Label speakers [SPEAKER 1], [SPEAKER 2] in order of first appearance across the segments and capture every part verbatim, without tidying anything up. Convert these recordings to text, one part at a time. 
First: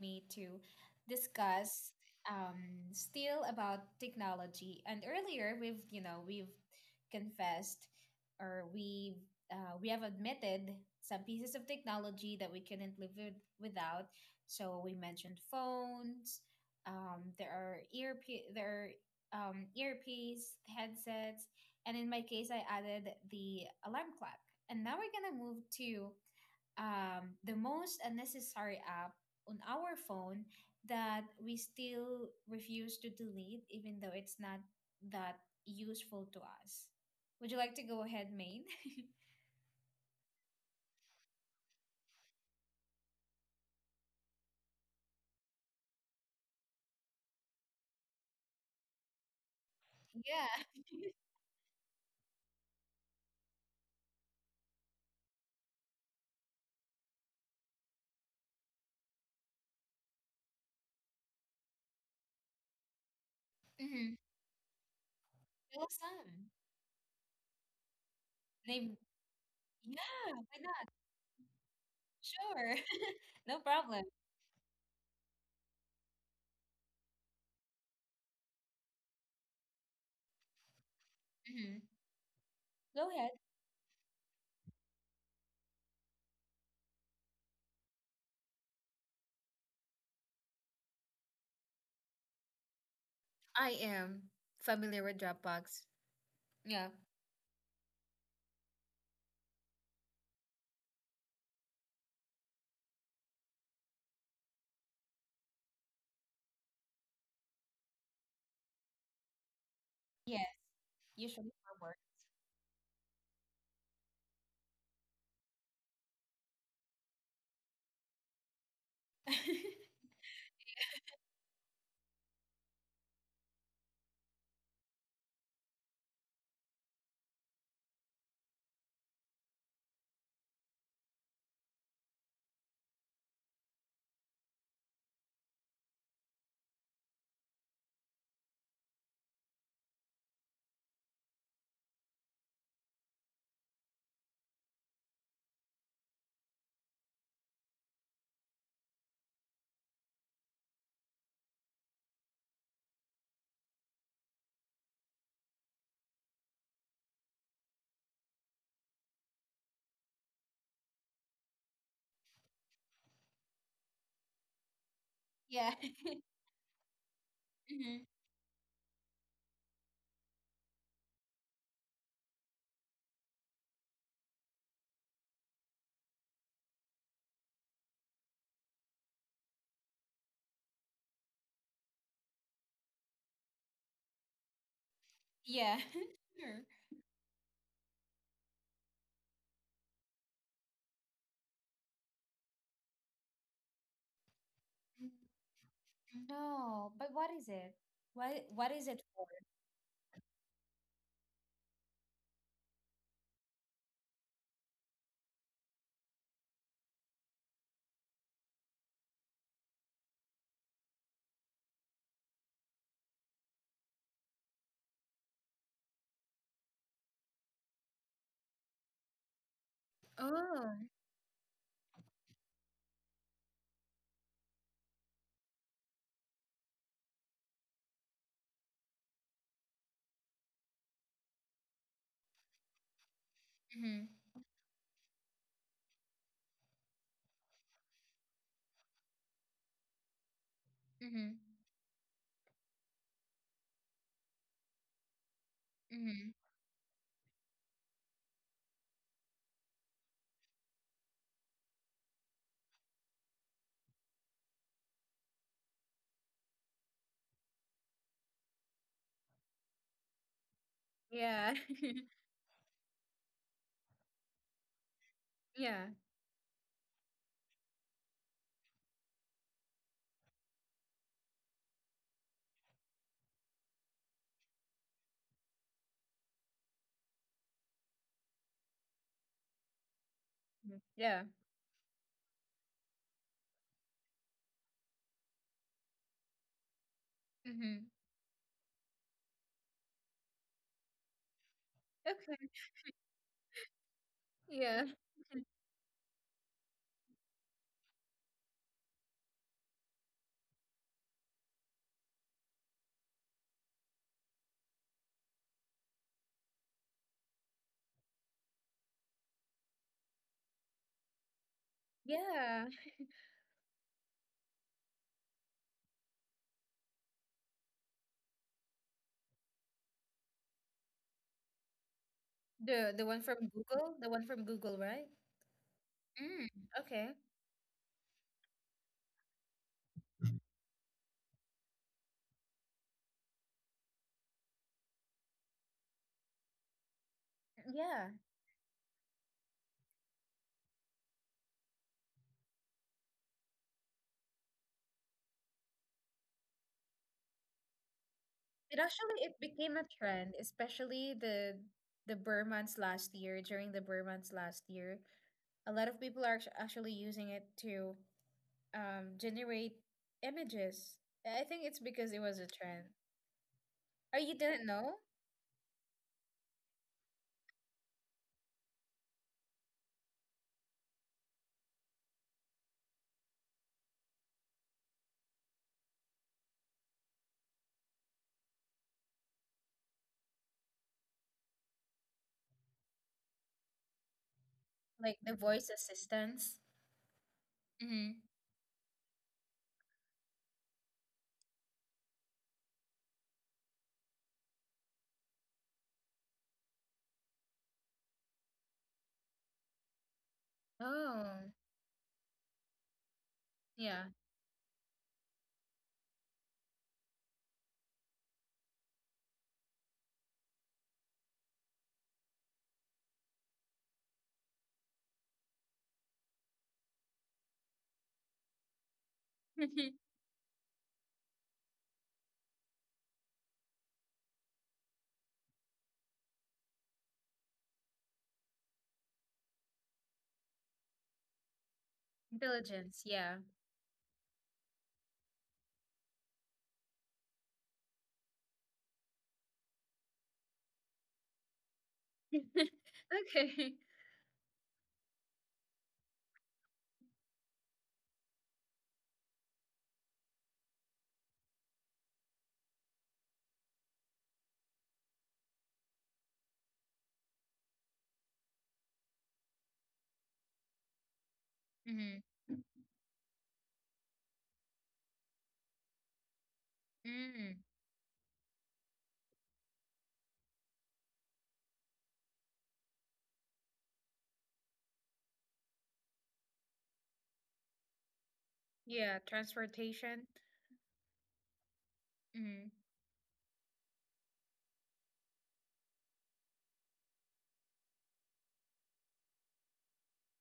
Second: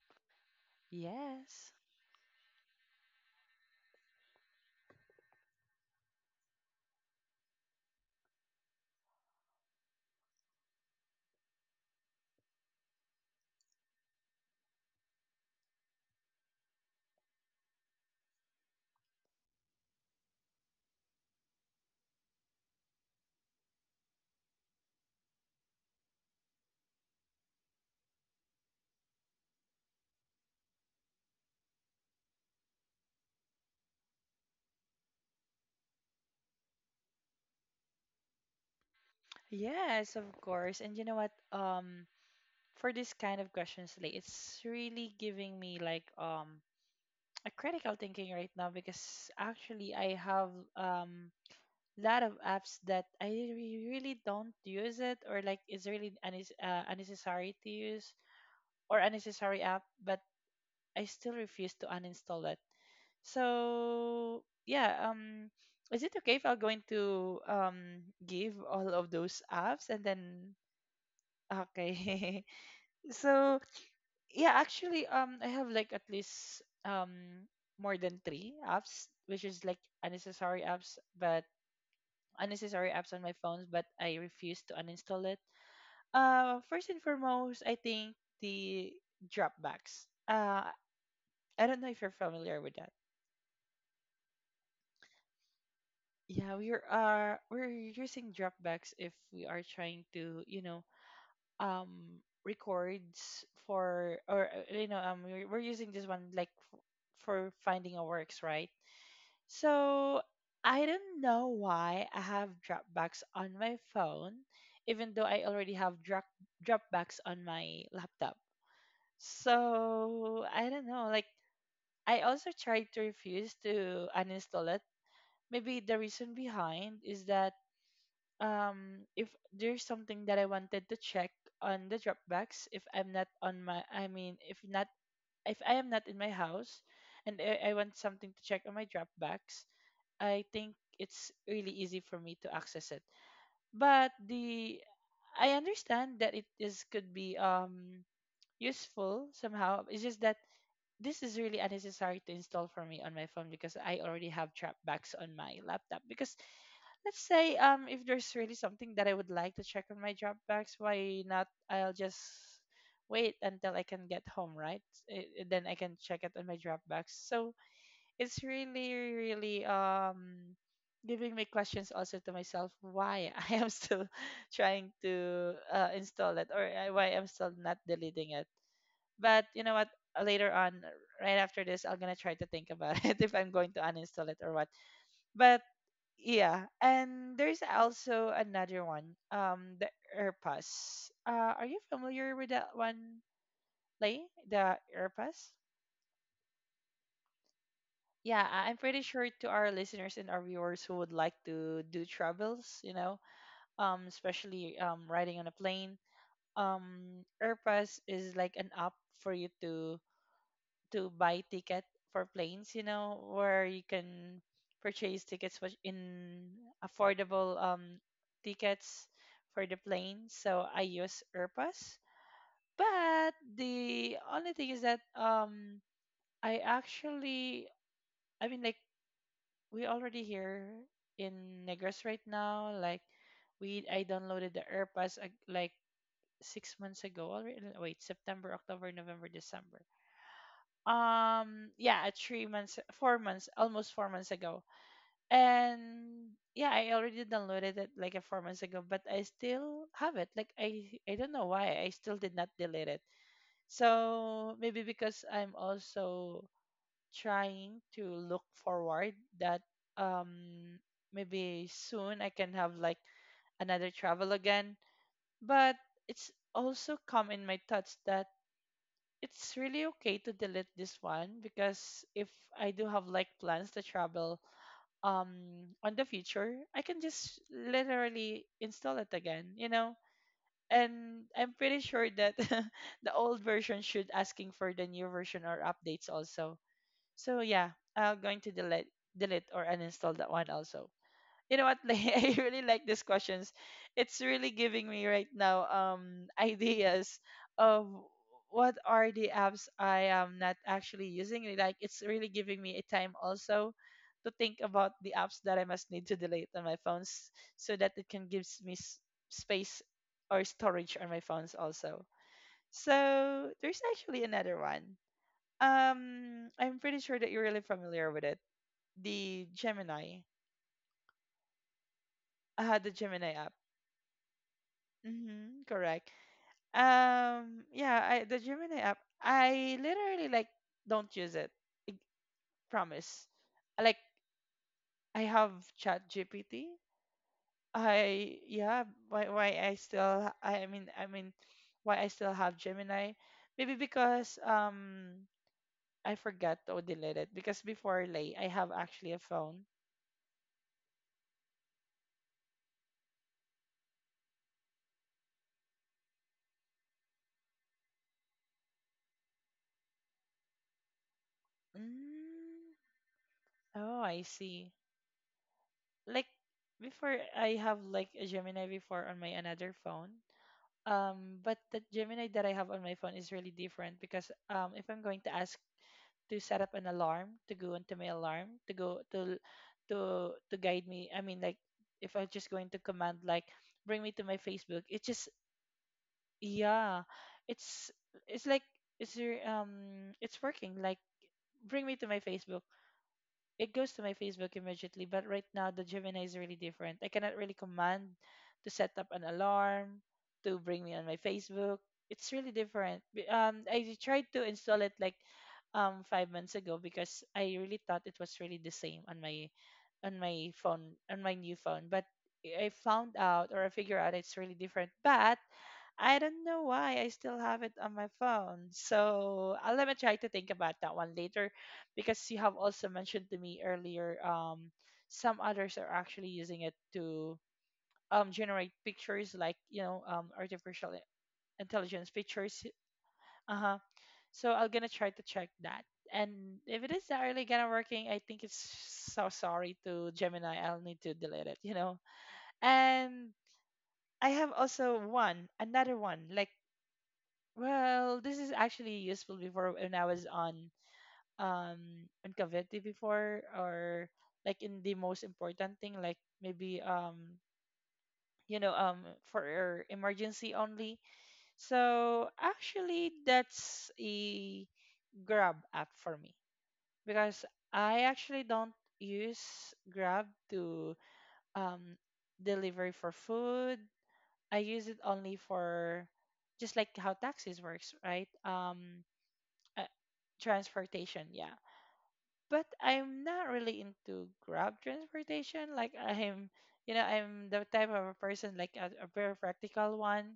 [SPEAKER 1] me to
[SPEAKER 2] Yes.
[SPEAKER 1] discuss um, still about technology. And earlier, we've, you know, we've confessed or we've, uh, we have admitted some pieces of technology that we couldn't live with, without. So we mentioned phones, um, there are ear, there are um, earpiece, headsets, and in my case, I added the alarm clock. And now we're gonna move to um, the most unnecessary app on our phone that we still refuse to delete, even though it's not that useful to us. Would you like to go ahead, Maine?
[SPEAKER 2] Yes, of course. And you know what? Um, for this kind of questions, like it's really giving me like um a critical thinking right now because actually I have
[SPEAKER 1] Yeah.
[SPEAKER 2] um lot of apps that I re- really don't use it, or like it's really unnes uh, unnecessary to use or unnecessary app, but I still refuse to uninstall it.
[SPEAKER 1] Mm-hmm.
[SPEAKER 2] So yeah, um,
[SPEAKER 1] Tell
[SPEAKER 2] is it okay if
[SPEAKER 1] some.
[SPEAKER 2] I'll going to um give all
[SPEAKER 1] Name.
[SPEAKER 2] of those apps and
[SPEAKER 1] Yeah,
[SPEAKER 2] then
[SPEAKER 1] why not?
[SPEAKER 2] okay?
[SPEAKER 1] Sure. No
[SPEAKER 2] So
[SPEAKER 1] problem.
[SPEAKER 2] yeah, actually, um, I have like at least um more than three apps, which is like unnecessary apps, but
[SPEAKER 1] hmm
[SPEAKER 2] unnecessary
[SPEAKER 1] Go
[SPEAKER 2] apps on
[SPEAKER 1] ahead.
[SPEAKER 2] my phones, but I refuse to uninstall it. Uh, first and foremost, I think the Dropbox. Uh, I don't know if you're familiar with that.
[SPEAKER 1] I am familiar with Dropbox.
[SPEAKER 2] Yeah, we are
[SPEAKER 1] Yeah.
[SPEAKER 2] uh we're using Dropbox if we are trying to, you know, um records for, or uh, you know, um we're, we're using this one like f- for finding a works, right? So
[SPEAKER 1] Yes.
[SPEAKER 2] I don't know
[SPEAKER 1] Usually for work.
[SPEAKER 2] why I have Dropbox on my phone even though I already have drop Dropbox on my laptop. So I don't know, like I also tried to refuse to uninstall it. Maybe the reason behind is that um if there's something that I wanted to check on the Dropbox, if I'm not on my, I mean, if not, if I am not in my house, and I, I want something to check on my Dropbox, I think it's really easy for me to access it. But the I understand that it is could be um useful somehow. It's just that this is really unnecessary to install for me on my phone because I already have Dropbox on my laptop, because let's say, um if there's really something that I would like to check on my Dropbox, why not? I'll just wait until I can get home, right? Eh, eh, then
[SPEAKER 1] Yeah.
[SPEAKER 2] I can check it on my Dropbox. So
[SPEAKER 1] Mhm.
[SPEAKER 2] it's really, really um giving me questions also to myself why I am still trying to uh, install it, or uh, why I'm still not deleting it. But you know what? Later on, right after this, I'm gonna try to think about it, if I'm going to uninstall it or what. But
[SPEAKER 1] Yeah. Sure.
[SPEAKER 2] yeah, and there's also another one, um, the Airpass. Uh, are you familiar with that one, Lay? The Airpass?
[SPEAKER 1] No, but what is it?
[SPEAKER 2] Yeah,
[SPEAKER 1] What
[SPEAKER 2] I-
[SPEAKER 1] what
[SPEAKER 2] I'm
[SPEAKER 1] is it
[SPEAKER 2] pretty
[SPEAKER 1] for?
[SPEAKER 2] sure to our listeners and our viewers who would like to do travels, you know, um, especially um, riding on a plane, um, Airpass is like an app for you to to buy ticket for planes, you know, where you can purchase tickets which- in affordable um tickets for the plane. So
[SPEAKER 1] Oh.
[SPEAKER 2] I use Airpass. But the only thing is that um I actually, I mean, like we already here in Negros right now. Like we I
[SPEAKER 1] Mhm.
[SPEAKER 2] downloaded the Airpass uh, like six months ago already. Wait, September, October, November, December.
[SPEAKER 1] Mhm.
[SPEAKER 2] Um yeah, three months, four months, almost four months ago.
[SPEAKER 1] Mhm.
[SPEAKER 2] And yeah, I already downloaded it like a four months ago, but I still have it like i I don't know why I still did not delete it. So maybe because I'm also trying to look forward that um
[SPEAKER 1] Yeah.
[SPEAKER 2] maybe soon I can have like another travel again. But
[SPEAKER 1] Yeah.
[SPEAKER 2] it's also come in my thoughts that it's really okay to delete this one because if I do have like plans to travel um on the future, I can just literally install it again, you know?
[SPEAKER 1] Mhm. Yeah.
[SPEAKER 2] And I'm pretty sure that the old version should asking for the new version or updates also. So yeah,
[SPEAKER 1] Mhm.
[SPEAKER 2] I'm going to delete delete or uninstall that one also. You know what, Lay? I
[SPEAKER 1] Okay.
[SPEAKER 2] really like these questions. It's really
[SPEAKER 1] Yeah.
[SPEAKER 2] giving me right
[SPEAKER 1] Mhm.
[SPEAKER 2] now um ideas of what are the apps I am not actually using. Like it's really giving me a time also to think about the apps that I must need to delete on my phones so that it can gives me s- space or storage on my phones also.
[SPEAKER 1] Yeah.
[SPEAKER 2] So there's actually another one. Um, I'm pretty sure that you're really familiar with it. The Gemini. I
[SPEAKER 1] The
[SPEAKER 2] the
[SPEAKER 1] the one
[SPEAKER 2] Gemini
[SPEAKER 1] from
[SPEAKER 2] app.
[SPEAKER 1] Google, the one from Google, right?
[SPEAKER 2] Mm-hmm, correct.
[SPEAKER 1] Mm. Okay.
[SPEAKER 2] Um, yeah, I the Gemini app, I literally like don't use it. I promise. Like I have Chat G P T.
[SPEAKER 1] Yeah.
[SPEAKER 2] I yeah, why why I still, I mean I mean, why I still have Gemini? Maybe because um I forgot to delete it, because before, Lay, I have
[SPEAKER 1] It
[SPEAKER 2] actually a
[SPEAKER 1] actually it
[SPEAKER 2] phone.
[SPEAKER 1] became a trend, especially the the Burr months last year, during the Burr months last year. A lot of people are actu- actually using it to um generate images. I think it's because it was a
[SPEAKER 2] Mm,
[SPEAKER 1] trend.
[SPEAKER 2] oh,
[SPEAKER 1] Oh,
[SPEAKER 2] I
[SPEAKER 1] you didn't
[SPEAKER 2] see.
[SPEAKER 1] know?
[SPEAKER 2] Like before I have like a Gemini before on my another phone. Um, but the Gemini that I have on my phone is really different because um, if I'm going to ask to set up an alarm, to go into my alarm, to go to to to guide me, I mean, like if I'm just going to command like bring me to my Facebook, it's
[SPEAKER 1] Like
[SPEAKER 2] just
[SPEAKER 1] the voice assistants?
[SPEAKER 2] yeah, it's
[SPEAKER 1] Mm-hmm.
[SPEAKER 2] it's like it's your um it's working like bring me to my Facebook, it goes to my Facebook immediately. But right now, the Gemini is really different. I cannot really command to set up an alarm, to bring me on my
[SPEAKER 1] Oh,
[SPEAKER 2] Facebook. It's really different. B- Um, I
[SPEAKER 1] yeah.
[SPEAKER 2] tried to install it like um five months ago because I really thought it was really the same on my on my phone on my new phone. But I found out, or I figure out, it's really different. But I don't know why I still have it on my phone. So I'll let me try to think about that one later, because you have also mentioned to me earlier um some others are actually using it to um generate pictures, like, you know, um artificial i- intelligence pictures.
[SPEAKER 1] Intelligence, yeah.
[SPEAKER 2] Uh-huh. So I'm gonna try to check that. And if it is not really gonna working, I think it's so sorry to Gemini, I'll need to delete it, you know. And
[SPEAKER 1] Okay.
[SPEAKER 2] I have also one another one, like, well, this is actually useful before when I was on um on Cavite before, or like in the most important thing, like maybe um you know, um for emergency only. So
[SPEAKER 1] Mm-hmm.
[SPEAKER 2] actually that's a Grab app for me, because
[SPEAKER 1] Mm-hmm.
[SPEAKER 2] I actually don't use Grab to um delivery for food. I use it only for just like how taxis works, right? um
[SPEAKER 1] Yeah,
[SPEAKER 2] uh,
[SPEAKER 1] transportation.
[SPEAKER 2] Transportation, yeah.
[SPEAKER 1] Mm-hmm.
[SPEAKER 2] But I'm not really into Grab transportation. Like I'm, you know, I'm the type of a person like a, a very practical one.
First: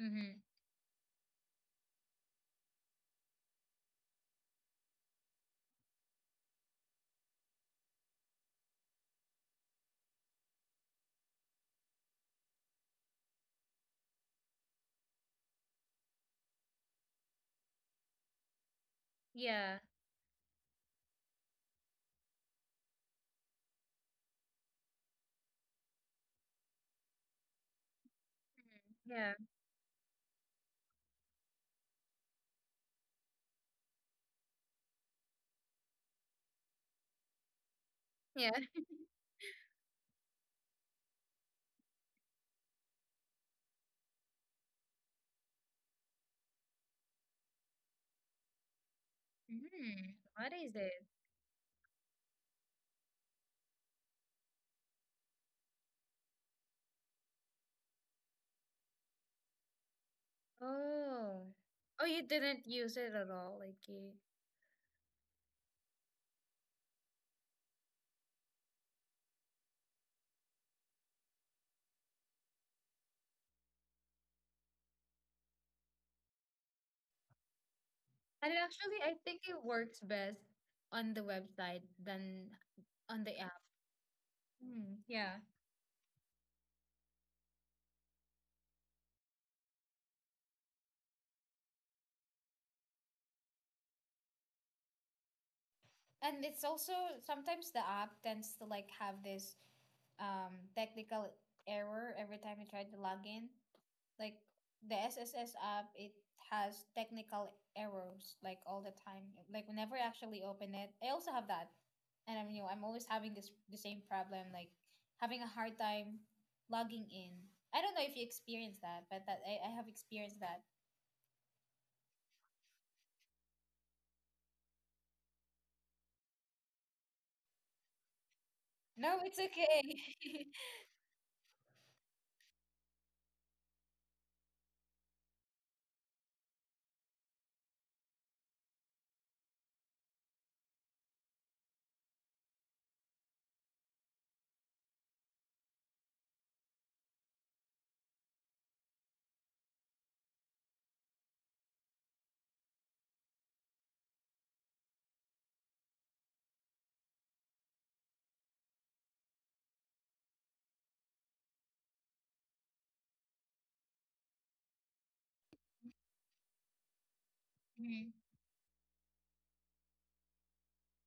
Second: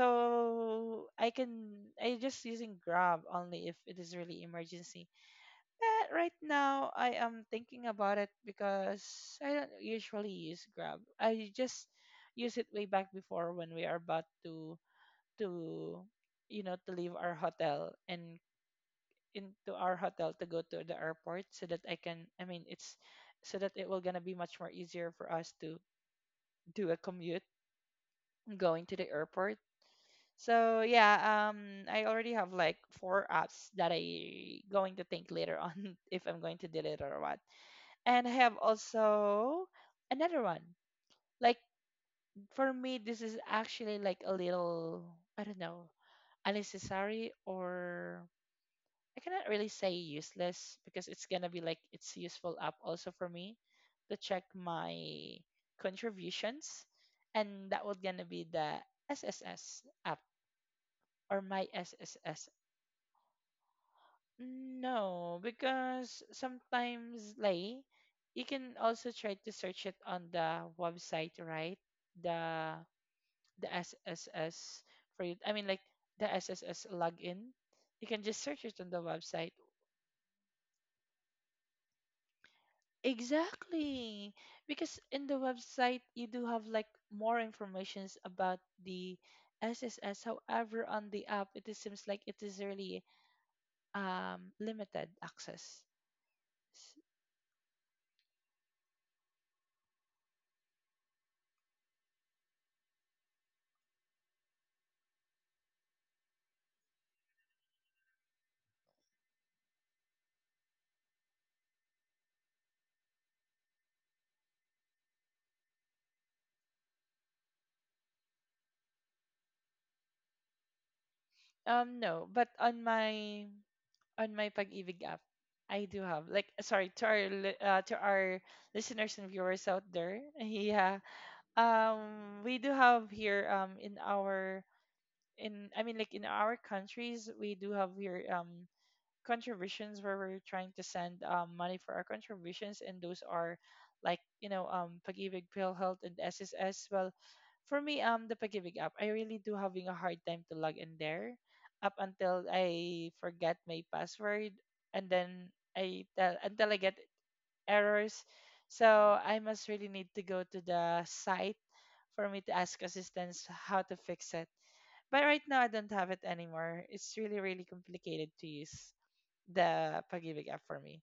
[SPEAKER 1] Mm-hmm.
[SPEAKER 2] I can I just using Grab only if it is really emergency. But right now I am thinking about it, because I don't usually use Grab. I just use it way back before when we are about to to you know, to leave our hotel, and into
[SPEAKER 1] Yeah,
[SPEAKER 2] our hotel to go to the airport, so that I can I mean it's so that it will gonna be much more easier for us to do a commute going to the
[SPEAKER 1] yeah,
[SPEAKER 2] airport. So yeah, um I already have like four apps that I going to think later on if I'm going to delete or what. And I
[SPEAKER 1] yeah.
[SPEAKER 2] have also another one. Like for me this is actually like a little, I don't know, unnecessary, or I cannot really say
[SPEAKER 1] Mm-hmm. What is
[SPEAKER 2] useless,
[SPEAKER 1] it?
[SPEAKER 2] because it's gonna be like it's useful app also for me to check my contributions, and that was gonna be the S S S app or
[SPEAKER 1] Oh.
[SPEAKER 2] my
[SPEAKER 1] Oh, you
[SPEAKER 2] S S S.
[SPEAKER 1] didn't use it at all, like you.
[SPEAKER 2] No, because sometimes like you can also try to search it on the website, right? The the S S S for you. I mean, like the S S S login. You can just
[SPEAKER 1] And it
[SPEAKER 2] search it on
[SPEAKER 1] actually,
[SPEAKER 2] the
[SPEAKER 1] I think
[SPEAKER 2] website,
[SPEAKER 1] it works best on the website than on the app.
[SPEAKER 2] exactly.
[SPEAKER 1] Mm,
[SPEAKER 2] Because in
[SPEAKER 1] yeah.
[SPEAKER 2] the website you do have like more informations about the S S S. However, on the app it is- seems like it is really um limited access.
[SPEAKER 1] And it's also
[SPEAKER 2] S-
[SPEAKER 1] sometimes the app tends to like have this um technical error every time you try to log in. Like the S S S app, it has technical errors like all the time. Like whenever I actually open it, I also have that, and I'm you know I'm always having this the same problem like having a hard time logging in. I don't know if you experience that, but that I, I have experienced that.
[SPEAKER 2] Um no, but on my on my Pag-ibig app I do have like sorry to our li- uh, to our listeners
[SPEAKER 1] No,
[SPEAKER 2] and
[SPEAKER 1] it's
[SPEAKER 2] viewers
[SPEAKER 1] okay.
[SPEAKER 2] out there. Yeah. Um we do have here um in our in I mean, like in our countries we do have here um contributions where we're trying to send um, money for our contributions, and those are like, you know, um Pagibig, PhilHealth, and S S S. Well, for me um the Pagibig app, I really do having a hard time to log in there up until I forget my password, and then I tell until I get errors. So I must really need to go to the site for me to ask assistance how to fix it. But right now, I don't have it anymore. It's really, really
[SPEAKER 1] Mhm.
[SPEAKER 2] complicated to use the Pag-ibig app for me.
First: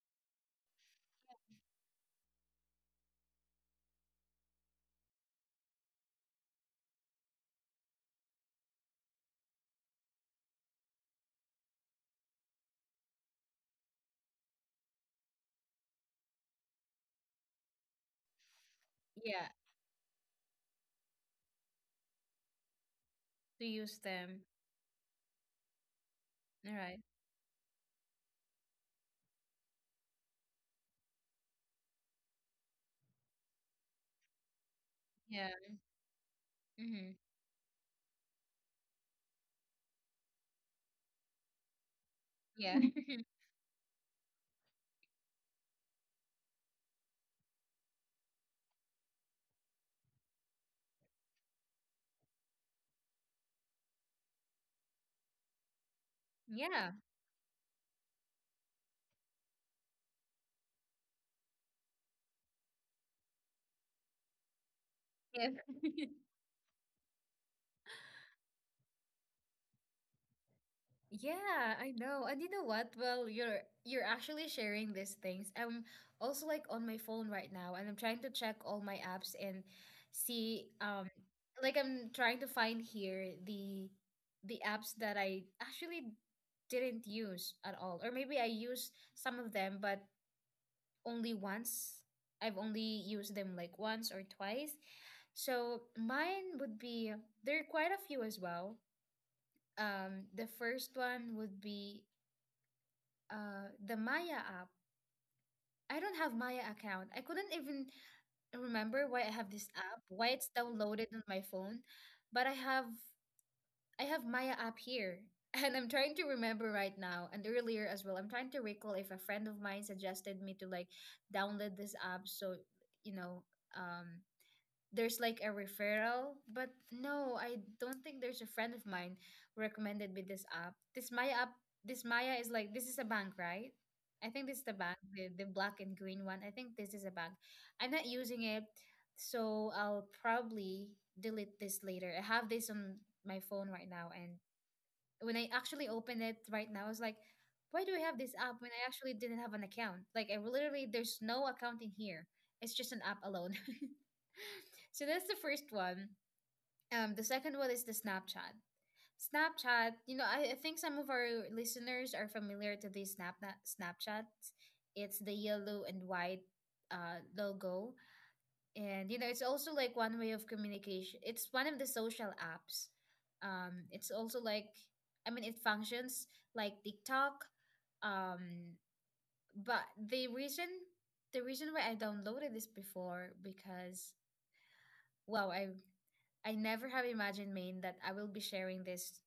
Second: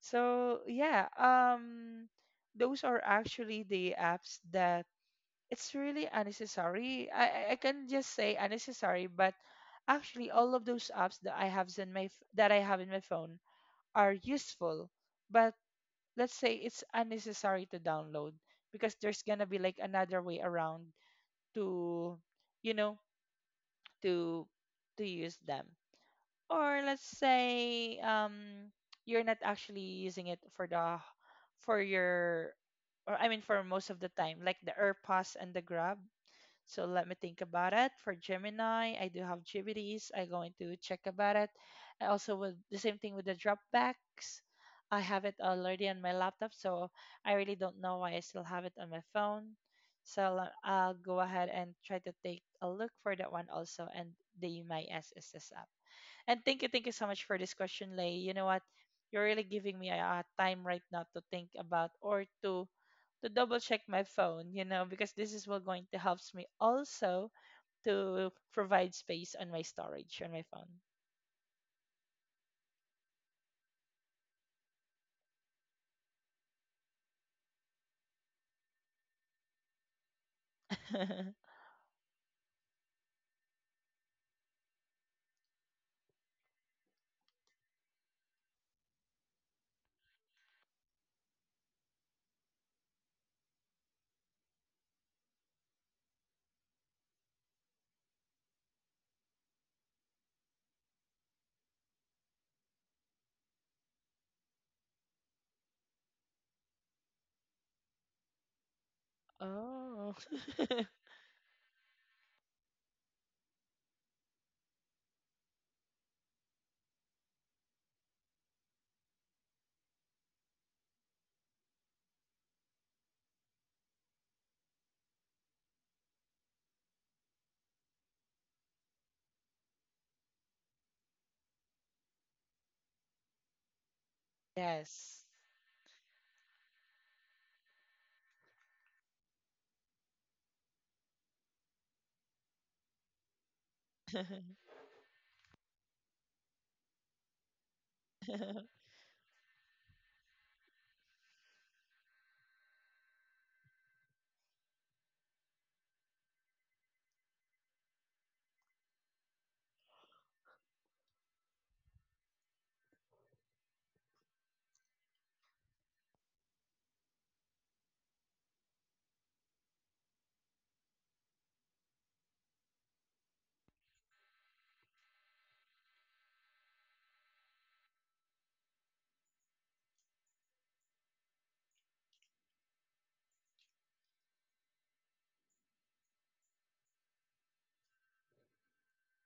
[SPEAKER 2] So yeah, um, those are actually the apps that it's really unnecessary. I I I can just say unnecessary, but actually all of those apps that I have in my f- that I have in my phone are useful. But let's say it's unnecessary to download because there's gonna
[SPEAKER 1] Yeah,
[SPEAKER 2] be like another way around to, you know,
[SPEAKER 1] to use them.
[SPEAKER 2] to to use them.
[SPEAKER 1] All
[SPEAKER 2] Or
[SPEAKER 1] right.
[SPEAKER 2] let's say um you're not actually using it for the for your, or I mean, for most of the time, like the AirPods and the Grab. So let
[SPEAKER 1] Mm-hmm.
[SPEAKER 2] me think about it. For Gemini, I do have G B Ds. I'm going to check about it. I also with the
[SPEAKER 1] Yeah.
[SPEAKER 2] same thing with the dropbacks. I have it already on my laptop, so I really don't know why I still have it on my phone. So le- I'll go ahead and try to take a look for that one also and the My S S S app. And thank you, thank you
[SPEAKER 1] Yeah.
[SPEAKER 2] so much for this question, Lay. You know what? You're really giving me a a time right now to think about or to to double check my phone, you know, because this is
[SPEAKER 1] Yeah.
[SPEAKER 2] what going to helps me also to provide space on my storage on my
[SPEAKER 1] Yeah, I know. And you know what? Well, you're you're actually sharing these things. I'm also like on my phone right now and I'm trying to check all my apps and see um
[SPEAKER 2] phone.
[SPEAKER 1] like I'm trying to find here the the apps that I actually didn't use at all. Or maybe I used some of them, but only once. I've only used them like once or twice. So mine would be there are quite a few as well. Um, the first one would be uh, the Maya app. I don't have Maya account. I couldn't even remember why I have this app, why it's
[SPEAKER 2] Oh.
[SPEAKER 1] downloaded on my phone, but I have I have Maya app here. And I'm trying to remember right now and earlier as well. I'm trying to recall if a friend of mine suggested me to like download this app so you know um there's like a referral, but no, I don't think there's a friend of mine who recommended me this app. This Maya app, this Maya is like this is a bank, right? I think this is the bank,
[SPEAKER 2] Yes.
[SPEAKER 1] the, the black and green one. I think this is a bank. I'm not using it, so I'll probably delete this later. I have this on my phone right now, and when I actually open it right now, I was like, why do I have this app when I actually didn't have an account? Like, I literally, there's no account in here. It's just an app alone. So that's the first one. Um, the second one is the Snapchat. Snapchat, you know, I, I think some of our listeners are familiar to these Snap Snapchat. It's the yellow and white uh, logo, and you know it's also like one way of communication. It's one of the social apps. Um, it's also like I mean it functions like TikTok. Um, but the reason the reason why I downloaded this before, because wow, i i never have imagined, man, that I will be sharing this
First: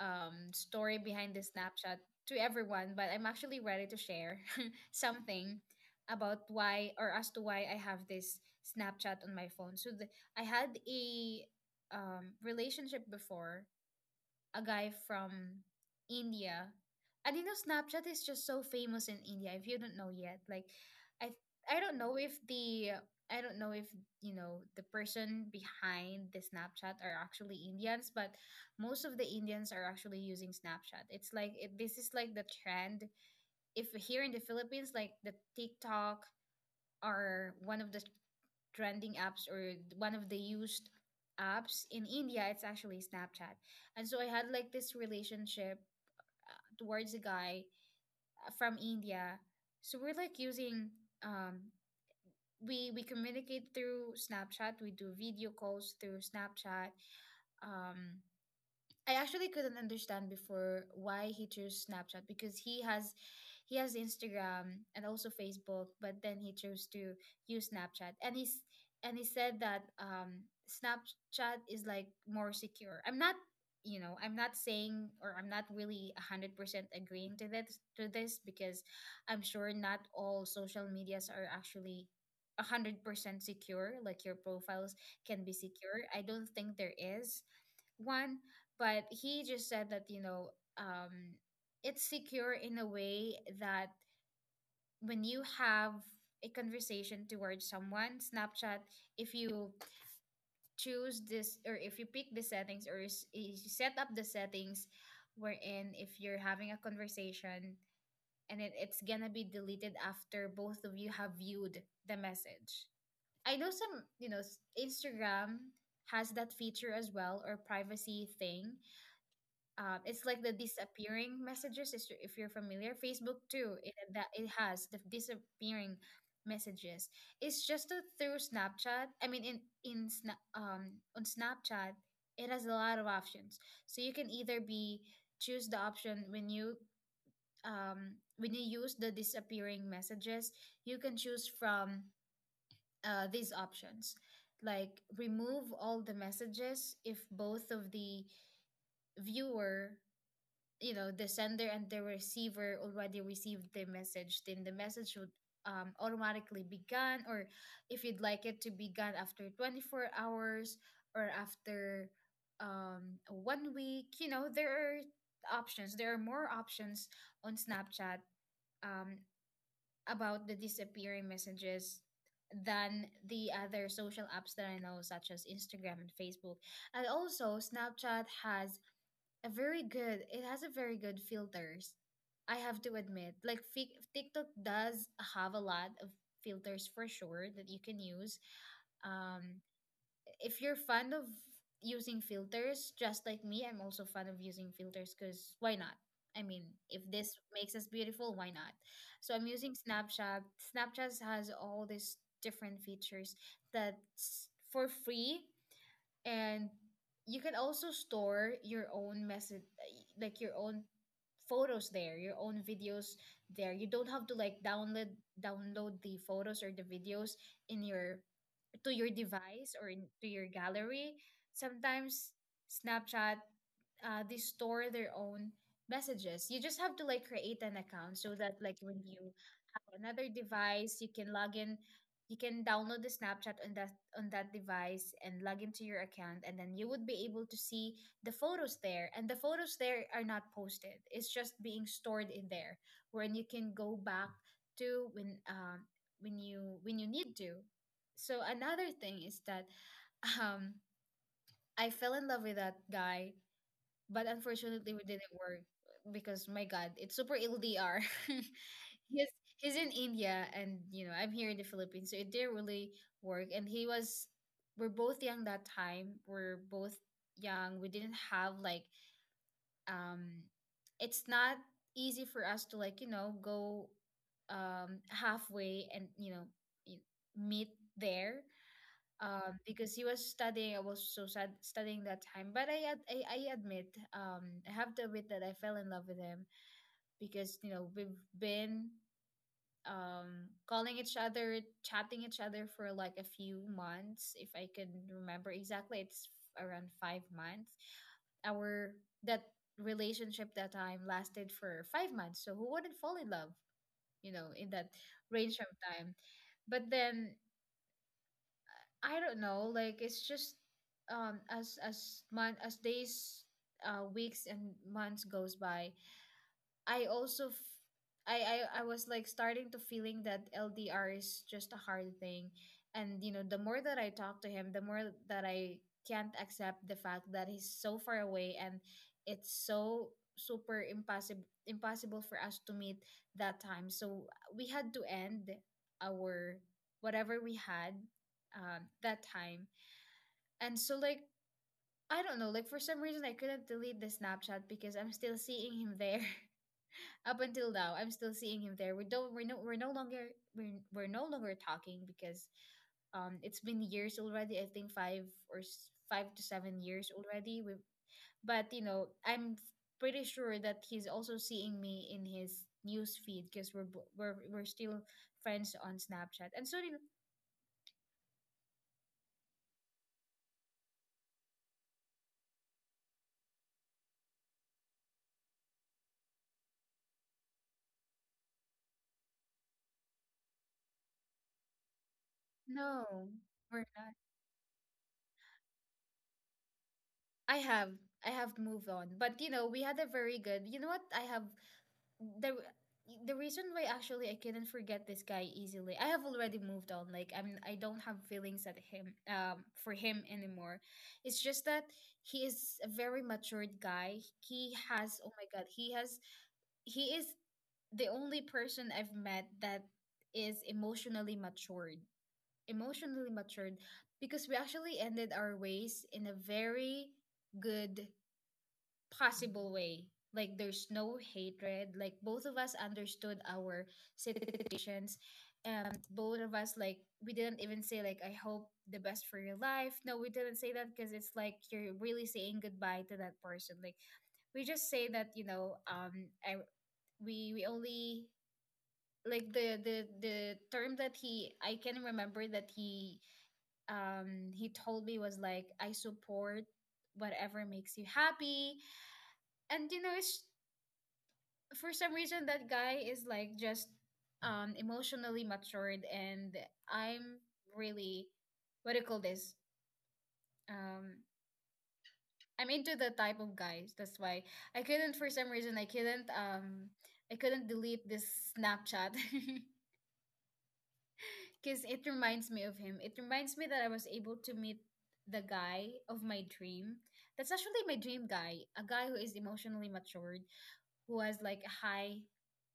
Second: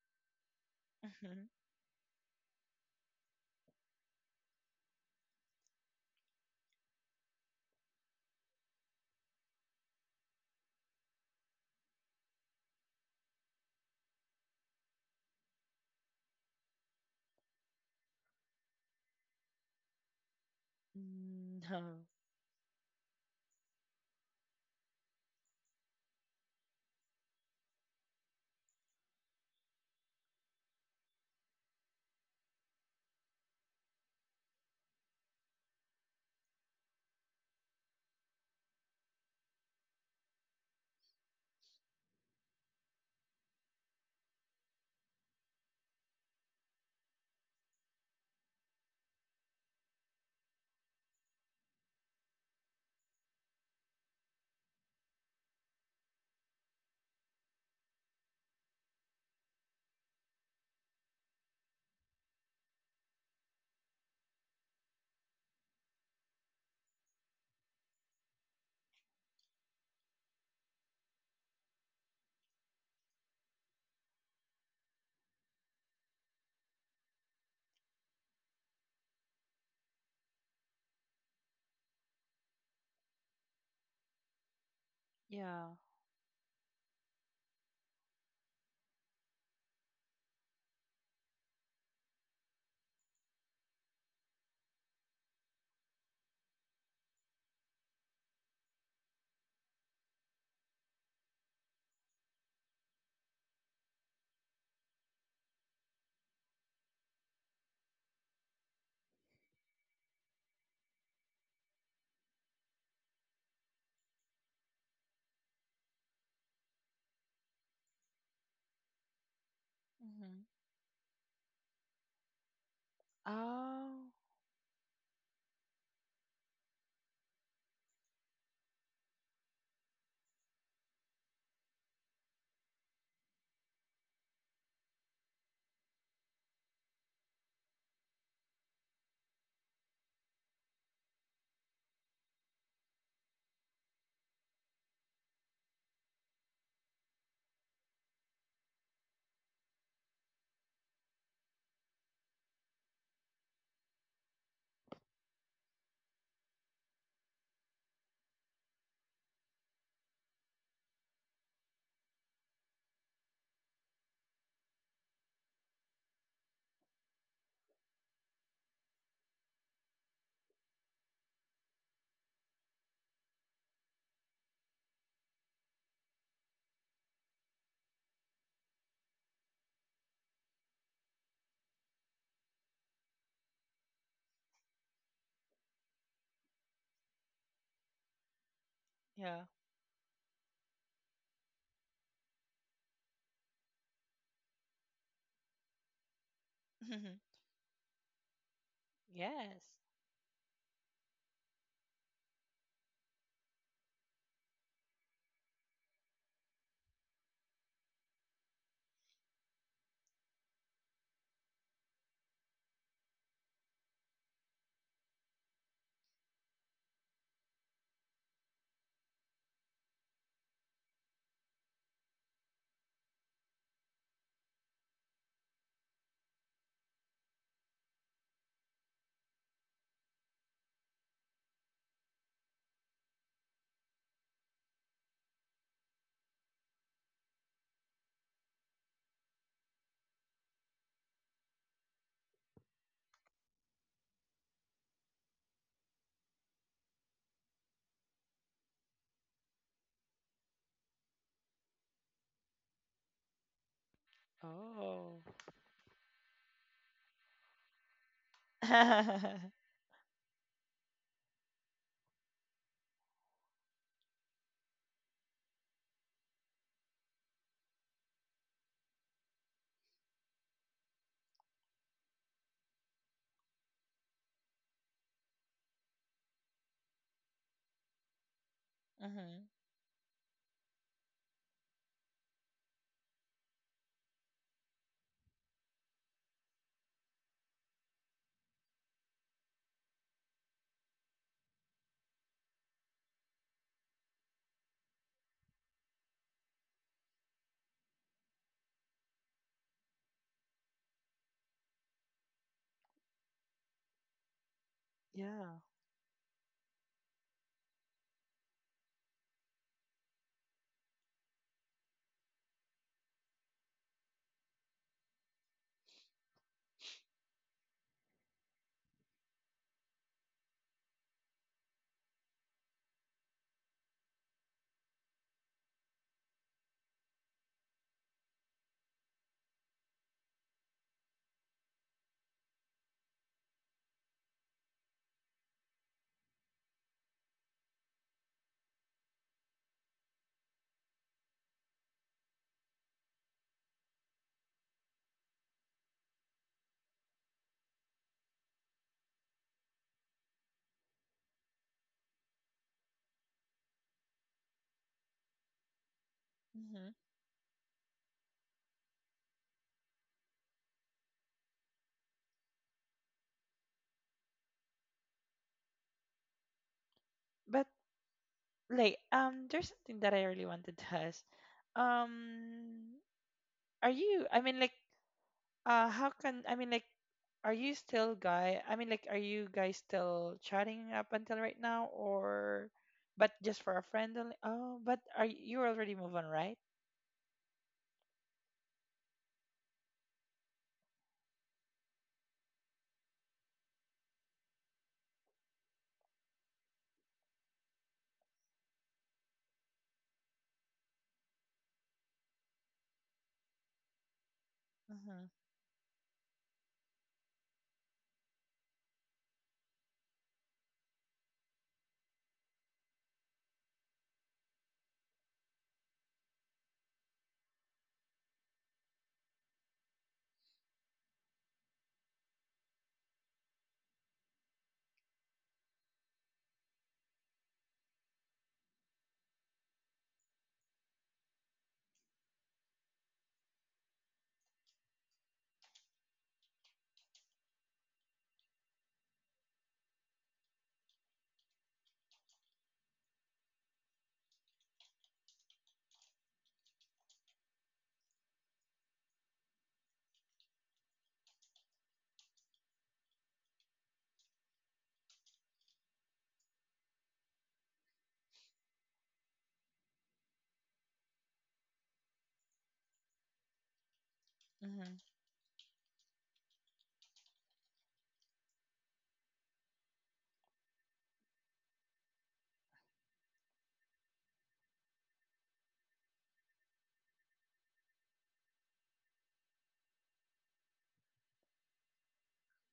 [SPEAKER 1] um, story behind the
[SPEAKER 2] Mhm.
[SPEAKER 1] Snapchat to everyone, but I'm actually ready to share something about why, or as to why I have this Snapchat on my phone. So the, I had a um, relationship before, a guy from India. And you know, Snapchat is just so famous in India. If you don't know yet, like, I I
[SPEAKER 2] No.
[SPEAKER 1] don't know if the I don't know if you know the person behind the Snapchat are actually Indians, but most of the Indians are actually using Snapchat. It's like it, this is like the trend. If here in the Philippines, like the TikTok are one of the trending apps, or one of the used apps in India. It's actually Snapchat. And so I had like this relationship uh, towards a guy uh, from India. So we're like using um we we communicate through Snapchat. We do video calls through Snapchat. Um, I actually couldn't understand before why he chose Snapchat because he has he has Instagram and also Facebook, but then he chose to use Snapchat. And he's and he said that um Snapchat is like more secure. I'm not, you know, I'm not saying, or I'm not really one hundred percent agreeing to that, to this because I'm sure not all social medias are actually one hundred percent secure. Like your profiles can be
[SPEAKER 2] Yeah.
[SPEAKER 1] secure, I don't think there is one, but he just said that, you know, um, it's secure in a way that when you have a conversation towards someone, Snapchat, if you choose this, or if you pick the settings or s- is- you set up the settings wherein if you're having a conversation, and it, it's gonna be deleted after both of you have viewed the message. I know some, you know, s- Instagram has that feature as well, or privacy thing, um,
[SPEAKER 2] Hmm.
[SPEAKER 1] it's like the disappearing messages. Is- if you're familiar, Facebook too,
[SPEAKER 2] Oh.
[SPEAKER 1] it, that it has the disappearing messages. It's just a, through Snapchat, I mean in in Sna- um on Snapchat, it has a lot of options, so you can either be choose the option when you um when you use the disappearing messages. You can choose from uh, these options like remove all the messages if both of the viewer, you know, the sender and the receiver already received the message, then the message would um, automatically be gone. Or if you'd like it to be gone after twenty-four hours, or after um, one week, you know, there are options, there are more options on Snapchat um, about the disappearing messages than the other social apps that I know, such as Instagram and Facebook. And also Snapchat has a very good. It has a very good filters. I have to admit, like fi- TikTok does have a lot of filters for sure that you can use.
[SPEAKER 2] Yeah.
[SPEAKER 1] Um, if you're fond of using filters, just like me, I'm also fond of using filters because why not? I mean, if this makes us beautiful, why not? So I'm
[SPEAKER 2] Yes.
[SPEAKER 1] using Snapchat. Snapchat has all these different features that's for free, and you can also store your own message, like your own photos there, your own videos there. You don't have to like download download the photos or the videos in your to your device or in, to your gallery. Sometimes Snapchat uh, they store their own messages. You just have to like create an account so that like when you have another device, you can log in. You can download the Snapchat on that on that device and log into your account, and then you would be able to see the photos there. And the photos there are not posted; it's just being stored in there, wherein you can go back to when um when you when you need to. So another thing is that um I fell in love with that guy, but unfortunately we
[SPEAKER 2] Oh.
[SPEAKER 1] didn't work because my God, it's super L D R. he's
[SPEAKER 2] Hmm.
[SPEAKER 1] he's in India, and you know I'm here in the Philippines, so it didn't really work. And he was we're both young that time. We're both young. We didn't have like um it's not easy for us to like, you know, go um halfway and, you know, y- meet there, um, because he was studying. I was so sad studying that time. But I, ad- I I admit, um, I have to admit that I fell in love with him because you know we've been um calling each other, chatting each other for like a few months. If I can remember exactly, it's around five months. Our that relationship that time lasted for five months. So who wouldn't fall in love? You know, in that range
[SPEAKER 2] Yeah.
[SPEAKER 1] of time. But then I don't know. Like it's just um as as month as days, uh, weeks and months goes by, I also f- I, I I was like starting to feeling that L D R is just a hard thing, and you know the more that I talk to him, the more that I can't accept the fact that he's so far away, and it's so super impossible impossible for us to meet that time. So we had to end our whatever we had, um, that time. And so, like, I don't know, like for some reason I couldn't delete the Snapchat because I'm still seeing him there. Up until now, I'm still seeing him there. We don't we're no we're no longer we're, we're no longer talking because um it's been years already. I think five or s- five to seven
[SPEAKER 2] Hmm.
[SPEAKER 1] years already. We But you know, I'm f- pretty sure that he's also seeing me in his news feed because we're bo- we're we're still friends on Snapchat. And so did-
[SPEAKER 2] But like, um, there's something that I really wanted to ask. Um, are you? I mean, like, uh, how can I mean, like, are you still guy? I mean, like, are you guys still chatting up until right now, or
[SPEAKER 1] No,
[SPEAKER 2] but just for a
[SPEAKER 1] we're not.
[SPEAKER 2] friend only? Oh, but are y- you already move on, right?
[SPEAKER 1] I have I have moved on, but you know we had a very good. You know what, I have the the reason why actually I couldn't forget this guy easily, I have already moved on. Like I'm, I don't have feelings at him, um, for him anymore. It's just that he is a very matured guy. He has,
[SPEAKER 2] Mm-hmm.
[SPEAKER 1] oh my God, he has, he is the only person I've met that is emotionally matured. Emotionally matured, because we actually ended our ways in a very good possible way. Like there's no hatred. Like both of us understood our situations. Um, both of us, like, we didn't even say like I hope the best for your life. No, we didn't say that because it's like you're really saying goodbye to that person. Like we just say that, you know, um I we we only, like the the the term that he I can remember that he um he told me was like I support whatever makes you happy. And you know, it's for some reason that guy is like just um emotionally matured. And I'm really, what do you call this? Um I'm into the type of guys. That's why I
[SPEAKER 2] Mm-hmm.
[SPEAKER 1] couldn't, for some reason I couldn't um I couldn't delete this Snapchat because it reminds me of him. It reminds me that I was able to meet the guy of my dream. That's actually my dream guy, a guy who is emotionally matured, who has like a high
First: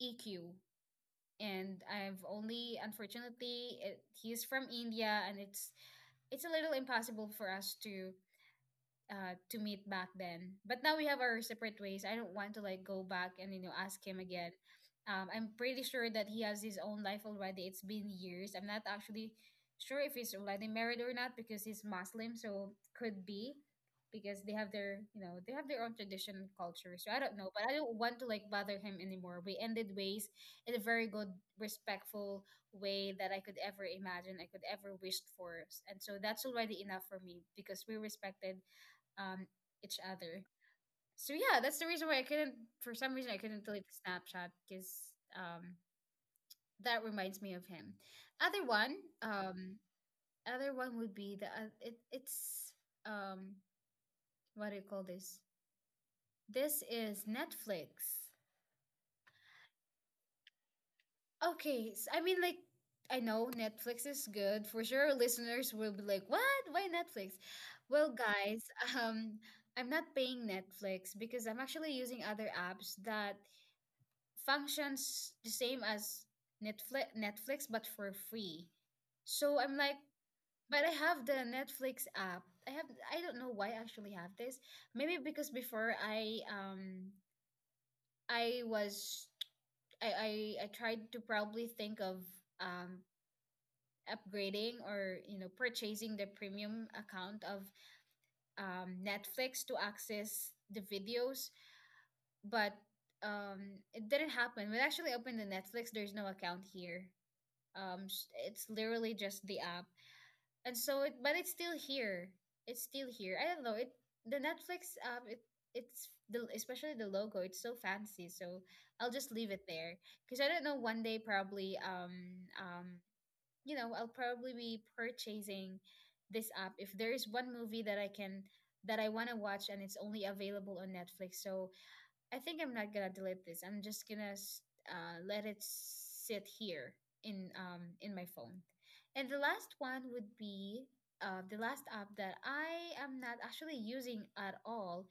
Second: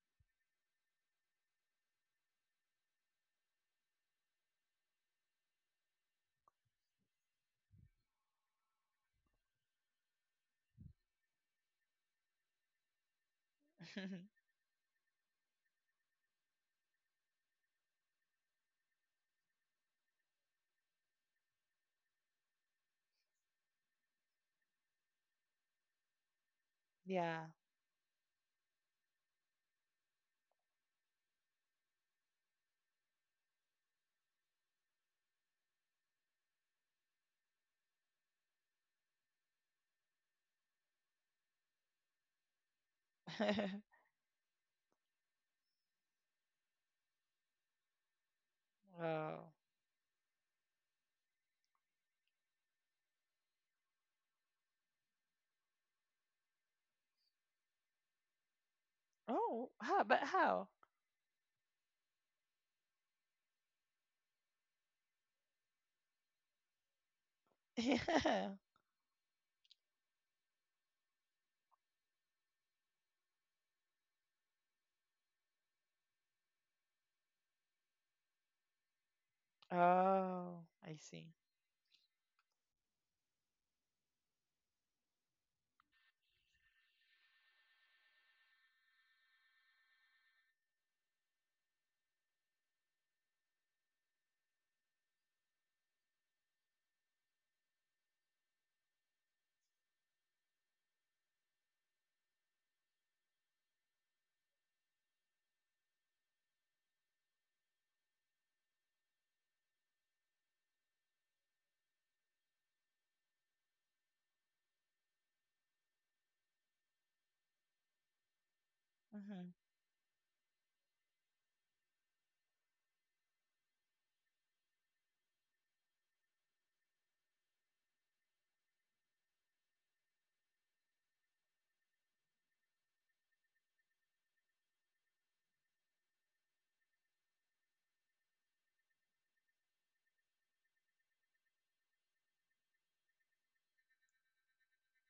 [SPEAKER 1] E Q. And I've only unfortunately it, he's from India and it's it's a little impossible for us to uh, to meet back then. But now we have our separate ways. I don't want to like go back and you know ask him again. Um, I'm pretty sure that he has his own life already. It's been years. I'm not actually sure if he's already married or not because he's Muslim, so could be, because they have their, you know, they have their own tradition and culture. So I don't
[SPEAKER 2] Yeah.
[SPEAKER 1] know, but I don't want to like bother him anymore. We ended ways in a very good, respectful way that I could ever imagine, I could ever wished for, and so that's already enough for me because we respected um each other. So yeah, that's the reason why I couldn't. For some reason, I couldn't delete the Snapchat because um that reminds me of him. Other one,
[SPEAKER 2] Oh.
[SPEAKER 1] um, other one would be the uh, it, it's um what do you call this? This is Netflix.
[SPEAKER 2] Oh. How? But how?
[SPEAKER 1] Okay, s I I mean like I know Netflix is good for sure. Listeners will be like, "What? Why Netflix?" Well,
[SPEAKER 2] Yeah.
[SPEAKER 1] guys, um, I'm not paying Netflix because I'm actually using other apps that functions the same as Netflix, Netflix but for free. So I'm like,
[SPEAKER 2] Oh,
[SPEAKER 1] but I
[SPEAKER 2] I
[SPEAKER 1] have
[SPEAKER 2] see.
[SPEAKER 1] the Netflix app. I have I don't know why I actually have this. Maybe because before I um I was I I, I tried to probably think of um upgrading or you know purchasing the premium account of um Netflix to access the videos, but um it didn't happen. When I actually opened the Netflix, there's no account here. Um s- it's literally just the app. And so it, but it's still here, it's still here I don't know, it the Netflix app, it it's the, especially the logo, it's so fancy. So I'll just leave
[SPEAKER 2] Mm-hmm.
[SPEAKER 1] it there because I don't know, one day probably, um um you know, I'll probably be purchasing this app if there is one movie that I can that I want to watch and it's only available on Netflix. So I think I'm not gonna delete this. I'm just gonna s- uh, Let it sit here in um in my phone. And the last one would be, uh, the last app that I am not actually using at all,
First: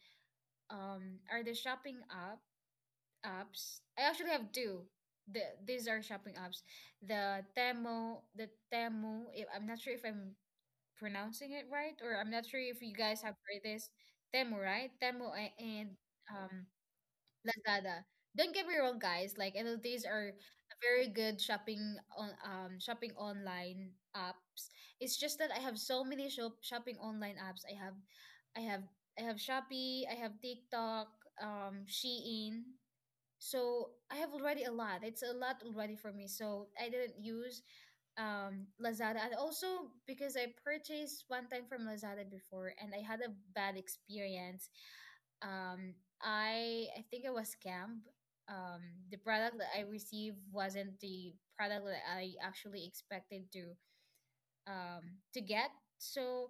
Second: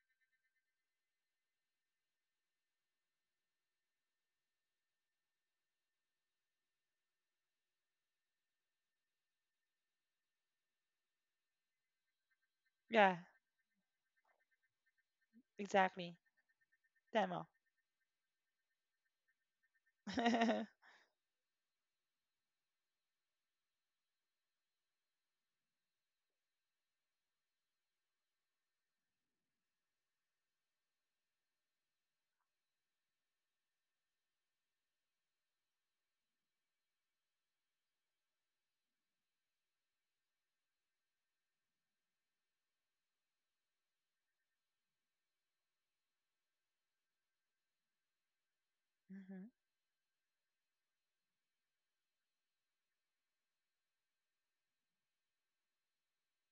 [SPEAKER 1] um, are the shopping app apps. I actually have two. The, these are shopping apps. The Temu, the Temu. if- I'm not sure if I'm pronouncing it right, or I'm not sure if you
[SPEAKER 2] Yeah.
[SPEAKER 1] guys have heard this. Temu, right? Temu a- and
[SPEAKER 2] Exactly.
[SPEAKER 1] um,
[SPEAKER 2] Demo.
[SPEAKER 1] Lazada. Don't get me wrong, guys. Like N L Ts are a very good shopping, on um shopping online apps. It's just that I have so many shop shopping online apps. I have, I have, I have Shopee. I have TikTok. Um, Shein. So I have already a lot. It's a lot already for me. So I didn't use um Lazada. And also because I purchased one time from Lazada before and I had a bad experience, um, I I think it was scammed. Um, the
[SPEAKER 2] Hmm.
[SPEAKER 1] product that I received wasn't the product that I actually expected to um, to get. So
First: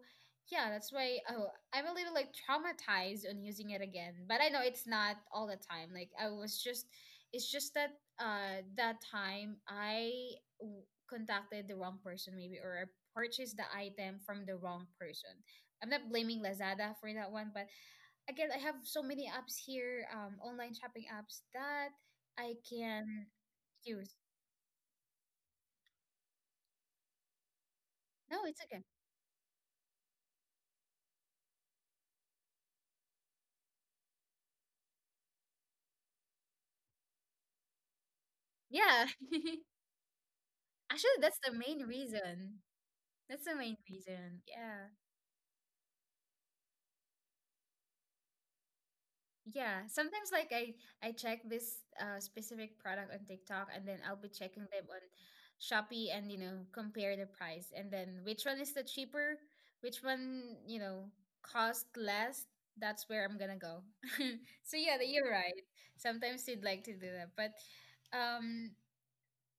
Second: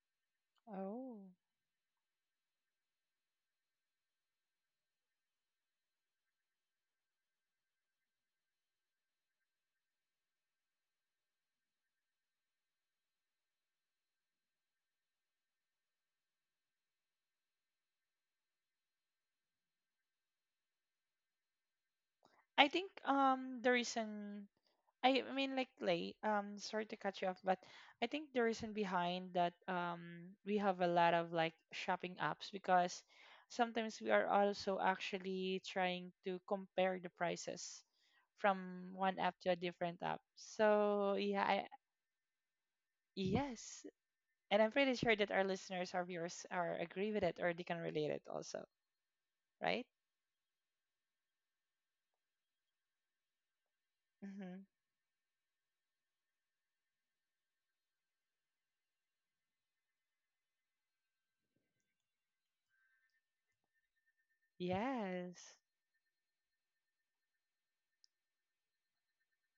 [SPEAKER 1] yeah, that's why,
[SPEAKER 2] Oh,
[SPEAKER 1] oh, I'm a little like traumatized on using it again. But I know it's not all the time. Like I was just, it's just that uh, that time I w- contacted the wrong person maybe, or I purchased the item from the wrong person. I'm not blaming Lazada for that one, but again, I have so many apps here, um, online shopping apps that I
[SPEAKER 2] I think
[SPEAKER 1] can
[SPEAKER 2] um the
[SPEAKER 1] use.
[SPEAKER 2] reason I I mean like Lay, um sorry to cut you off, but I think the
[SPEAKER 1] No, it's
[SPEAKER 2] reason
[SPEAKER 1] okay.
[SPEAKER 2] behind that um we have a lot of like shopping apps because sometimes we are also actually trying to compare the prices from one
[SPEAKER 1] Yeah.
[SPEAKER 2] app to a different app. So
[SPEAKER 1] Actually,
[SPEAKER 2] yeah,
[SPEAKER 1] that's
[SPEAKER 2] I,
[SPEAKER 1] the main reason. That's the main
[SPEAKER 2] yes,
[SPEAKER 1] reason.
[SPEAKER 2] and I'm
[SPEAKER 1] Yeah.
[SPEAKER 2] pretty sure that our listeners or viewers are agree with it or they can relate it also, right?
[SPEAKER 1] Yeah. Sometimes like I I check this uh specific product on TikTok, and then I'll be
[SPEAKER 2] Mm-hmm.
[SPEAKER 1] checking them on Shopee, and you know, compare the price and then which one is the cheaper, which one, you know, cost less, that's where I'm gonna go. So yeah, that- you're right.
[SPEAKER 2] Yes.
[SPEAKER 1] Sometimes you'd like to do that, but um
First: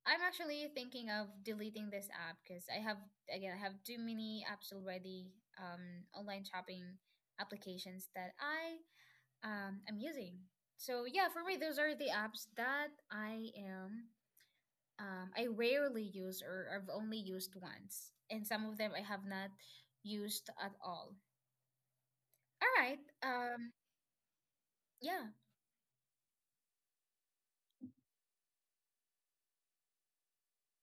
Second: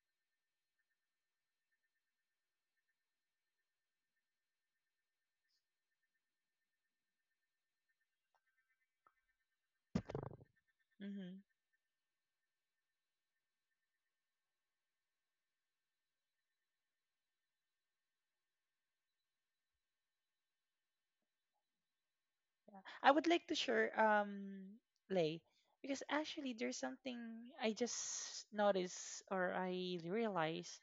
[SPEAKER 1] I'm actually thinking of deleting this app because I have again I have too many apps already, um, online shopping applications that I um, am using. So yeah, for
[SPEAKER 2] Mm-hmm.
[SPEAKER 1] me, those are the apps that I am um, I rarely use or I've only used once, and some of them I have not used at all. All right.
[SPEAKER 2] I would like to
[SPEAKER 1] Um,
[SPEAKER 2] share um
[SPEAKER 1] yeah.
[SPEAKER 2] Lay, because actually there's something I just noticed or I realized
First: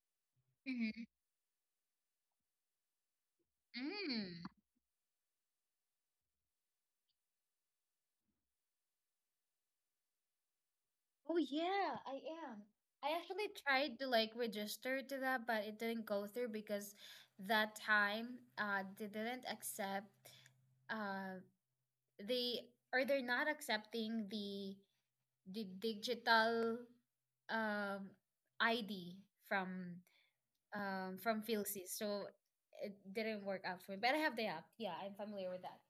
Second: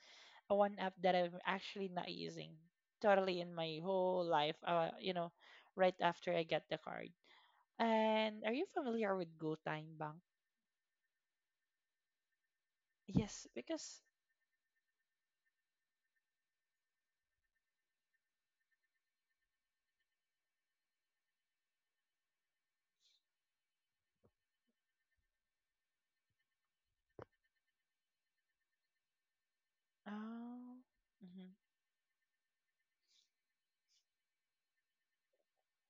[SPEAKER 2] a one app that I'm actually not using totally in my whole
[SPEAKER 1] Mm-hmm.
[SPEAKER 2] life uh you know right after I get the card. And are you familiar with Go Time Bank?
[SPEAKER 1] Oh yeah, I am. I actually
[SPEAKER 2] Yes,
[SPEAKER 1] tried
[SPEAKER 2] because.
[SPEAKER 1] to like register to that, but it didn't go through because that time uh they didn't accept, uh they or they're not accepting the the digital um I D from
[SPEAKER 2] Oh.
[SPEAKER 1] um from
[SPEAKER 2] Mhm.
[SPEAKER 1] Filsys. So it didn't work out for me. But I have the app. Yeah, I'm familiar with that.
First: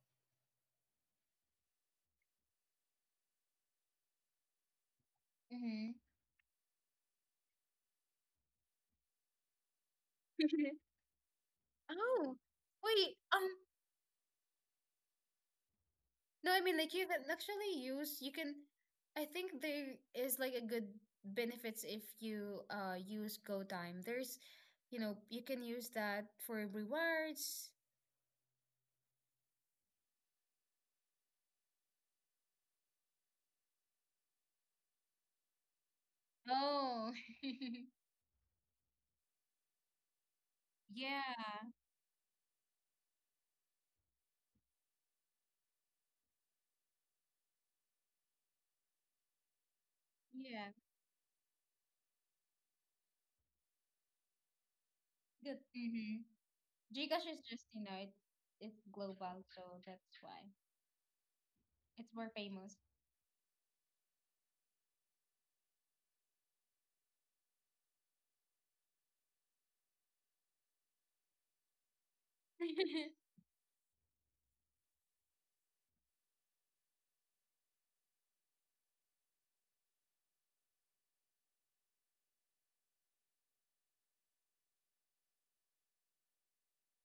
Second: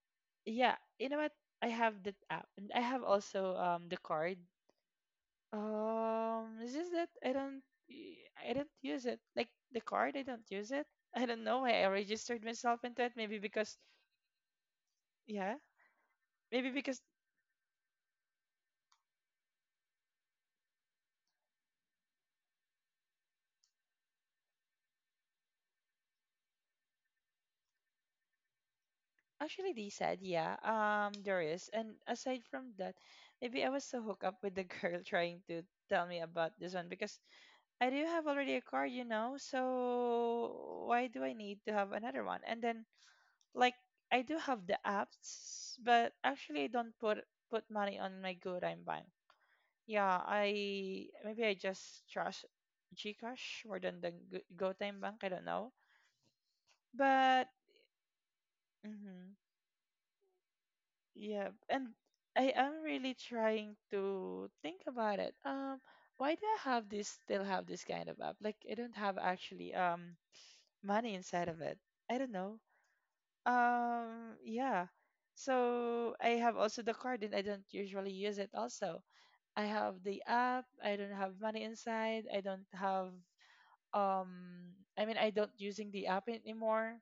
[SPEAKER 2] Yeah, you know what? I have that app and I have also um the card.
[SPEAKER 1] Mm-hmm.
[SPEAKER 2] Um, it's just that I don't, y- I don't use it. Like the card, I don't use it. I don't know why I
[SPEAKER 1] Oh,
[SPEAKER 2] registered myself into it.
[SPEAKER 1] wait.
[SPEAKER 2] Maybe
[SPEAKER 1] Um,
[SPEAKER 2] because, yeah,
[SPEAKER 1] No, I
[SPEAKER 2] maybe
[SPEAKER 1] mean like
[SPEAKER 2] because
[SPEAKER 1] you can actually use, you can I think there is like a good benefits if you uh use Go Time. There's, you know, you can use that for rewards.
[SPEAKER 2] actually they said, yeah, um, there is. And aside from that, maybe I was so hooked up with the girl trying to tell me about this one
[SPEAKER 1] Oh,
[SPEAKER 2] because I do have already a card, you know. So why do I
[SPEAKER 1] yeah,
[SPEAKER 2] need to have another one? And then like I do have the apps, but actually I don't put put money on my good I'm Bank. Yeah,
[SPEAKER 1] yeah,
[SPEAKER 2] I maybe I just trust Gcash more than the Go- GoTime Bank. I don't
[SPEAKER 1] good.
[SPEAKER 2] know,
[SPEAKER 1] Mm-hmm. Gcash is
[SPEAKER 2] but
[SPEAKER 1] just, you know, it, it's
[SPEAKER 2] hmm
[SPEAKER 1] global, so that's why
[SPEAKER 2] yeah, and
[SPEAKER 1] it's more
[SPEAKER 2] I
[SPEAKER 1] famous.
[SPEAKER 2] am really trying to think about it. Um, why do I have this? Still have this kind of app? Like I don't have actually um money inside of it. I don't know. Um, yeah. So I have also the card, and I don't usually use it. Also, I have the app. I don't have money inside. I don't have Um, I mean, I don't using the app anymore.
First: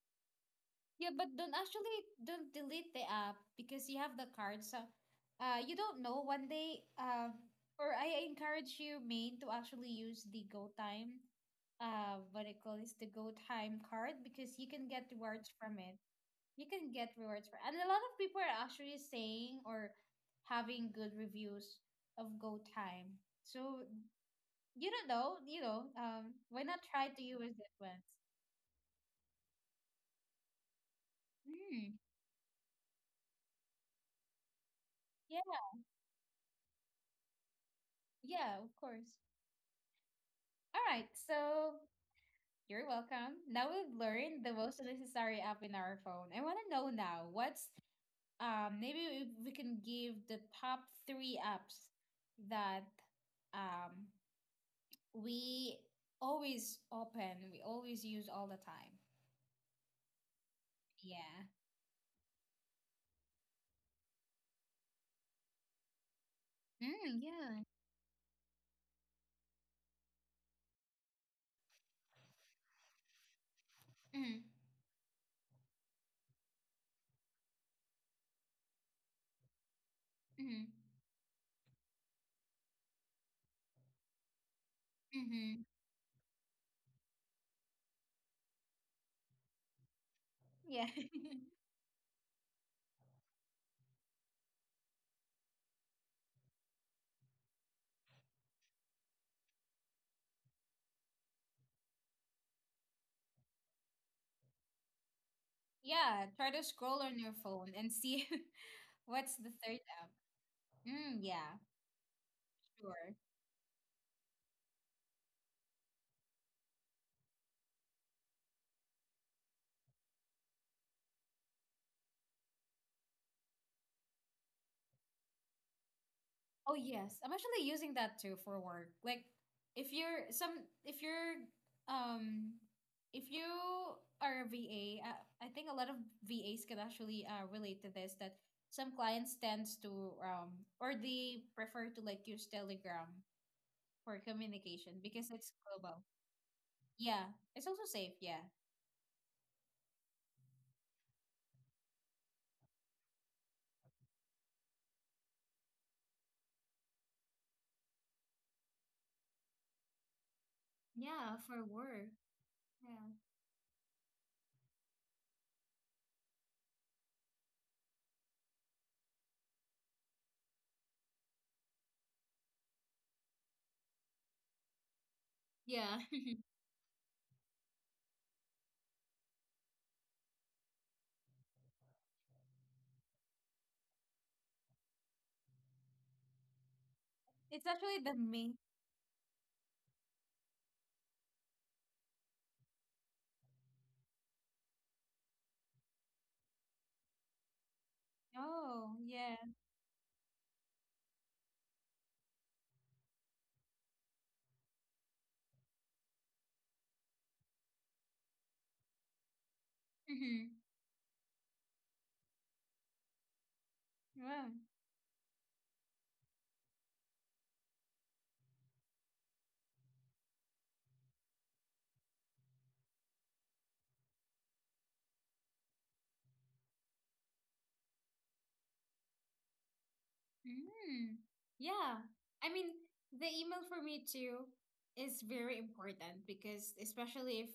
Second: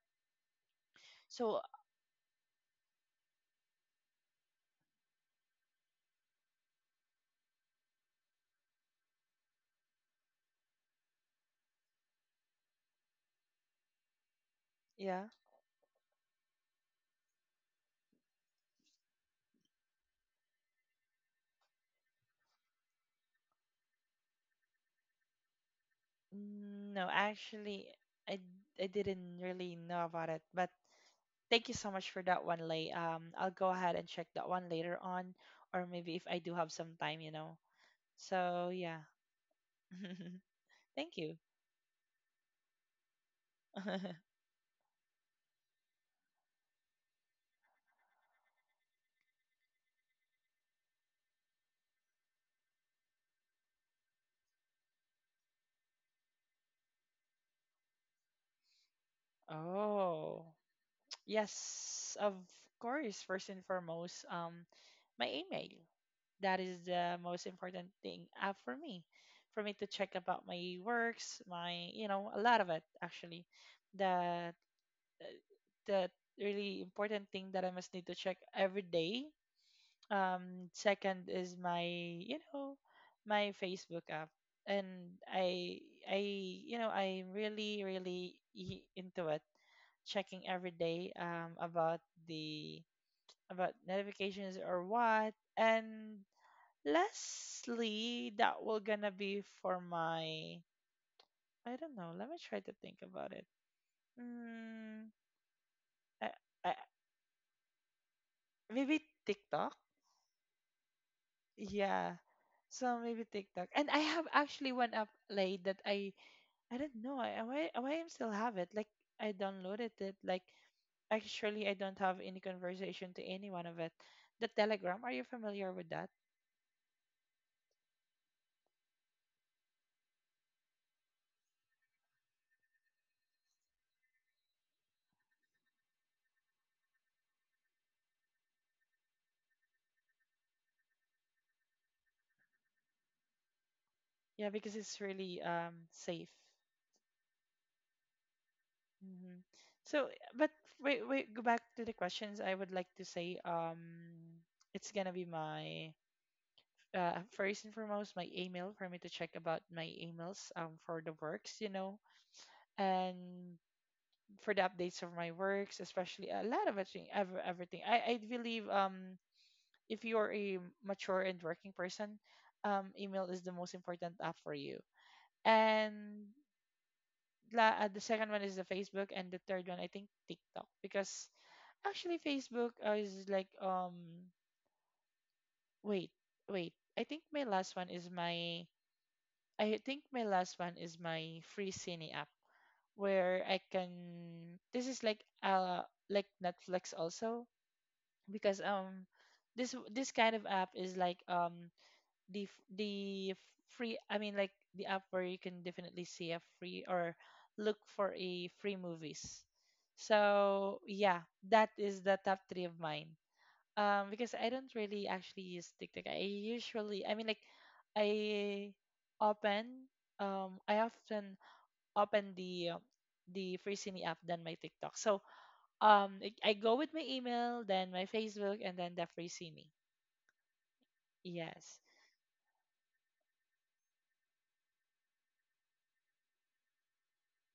[SPEAKER 1] Yeah, but don't
[SPEAKER 2] So
[SPEAKER 1] actually don't delete the app because you have the card. So, uh, you don't know one day. Um, or I encourage you, main, to actually use the Go Time, uh, what I call is the Go Time card, because you can get
[SPEAKER 2] yeah,
[SPEAKER 1] rewards from it. You can get rewards for, and a lot of people are actually saying or having good reviews of Go Time. So you don't know, you know. Um, why not try
[SPEAKER 2] no,
[SPEAKER 1] to use it
[SPEAKER 2] actually,
[SPEAKER 1] once?
[SPEAKER 2] I I didn't really know about it, but thank you so
[SPEAKER 1] Mm,
[SPEAKER 2] much for that one, Lay. Um, I'll go ahead and check that one later on,
[SPEAKER 1] yeah,
[SPEAKER 2] or maybe if I do have some time, you know.
[SPEAKER 1] yeah, of
[SPEAKER 2] So yeah,
[SPEAKER 1] course. All right,
[SPEAKER 2] thank you.
[SPEAKER 1] so you're welcome. Now we've learned the most necessary app in our phone. I want to know now what's um maybe if we can give the top three apps that um we always open, we always use all the time.
[SPEAKER 2] Oh,
[SPEAKER 1] Yeah.
[SPEAKER 2] yes, of course. First and foremost, um, my email. That is the
[SPEAKER 1] Mm,
[SPEAKER 2] most
[SPEAKER 1] yeah.
[SPEAKER 2] important thing uh, for me, for me to check about my works, my, you know, a lot of it actually.
[SPEAKER 1] Mm,
[SPEAKER 2] That uh, the really important thing that I must need to check every day.
[SPEAKER 1] mm,
[SPEAKER 2] Um, second is my, you know, my Facebook app, and
[SPEAKER 1] mm-hmm.
[SPEAKER 2] I, I, you know, I'm really, really i- into it, checking every
[SPEAKER 1] Yeah.
[SPEAKER 2] day um, about the about notifications or what. And lastly, that will gonna be for my. I don't know. Let me try to think about it. Mm,
[SPEAKER 1] Yeah.
[SPEAKER 2] I,
[SPEAKER 1] Try to
[SPEAKER 2] I,
[SPEAKER 1] scroll on your phone and see
[SPEAKER 2] maybe
[SPEAKER 1] what's the
[SPEAKER 2] TikTok.
[SPEAKER 1] third app. Mm, yeah.
[SPEAKER 2] Yeah. So
[SPEAKER 1] Sure.
[SPEAKER 2] maybe TikTok. And I have actually one app like that I I don't know. I why why I still have it. Like I downloaded it. Like actually I don't have any conversation to anyone of it. The Telegram. Are you familiar with that?
[SPEAKER 1] Oh yes, I'm actually using that too for work. Like if you're some if you're um if you are a V A, I, I think a lot of V As can actually uh, relate to this, that some clients tends to um or they prefer to like use Telegram for
[SPEAKER 2] Yeah, because
[SPEAKER 1] communication
[SPEAKER 2] it's
[SPEAKER 1] because
[SPEAKER 2] really
[SPEAKER 1] it's
[SPEAKER 2] um
[SPEAKER 1] global.
[SPEAKER 2] safe.
[SPEAKER 1] Yeah, it's also safe, yeah.
[SPEAKER 2] Mhm. So, but wait, wait, go back to the questions. I would like to say, um, it's gonna be my uh, first and foremost my email for me to check about my emails um for the
[SPEAKER 1] Yeah,
[SPEAKER 2] works,
[SPEAKER 1] for
[SPEAKER 2] you know,
[SPEAKER 1] work. Yeah.
[SPEAKER 2] and for the updates of my works, especially a lot of everything, ev- everything. I I believe um if you are a mature and working person, um, email is the most important app for you.
[SPEAKER 1] Yeah.
[SPEAKER 2] And la, uh, the second one is the Facebook, and the third one I think TikTok because actually, Facebook uh, is like um wait, wait. I think my
[SPEAKER 1] It's
[SPEAKER 2] last one
[SPEAKER 1] actually
[SPEAKER 2] is
[SPEAKER 1] the main.
[SPEAKER 2] my I think my last one is my free cine app where I can, this is like uh like Netflix also because
[SPEAKER 1] Oh,
[SPEAKER 2] um
[SPEAKER 1] yeah.
[SPEAKER 2] this this kind of app is like um the f- the free, I mean like the app where you can definitely see a free or look for a free movies.
[SPEAKER 1] Mm-hmm.
[SPEAKER 2] So yeah, that is the top three of mine. Um, because I
[SPEAKER 1] Wow.
[SPEAKER 2] don't really actually use TikTok. I usually, I mean, like, I open, um, I often open the uh, the Free app than my TikTok. So, um, I I go with my email, then my Facebook, and then the Free.
[SPEAKER 1] Mm,
[SPEAKER 2] Yes.
[SPEAKER 1] yeah. I mean, the email for me too is very important because especially if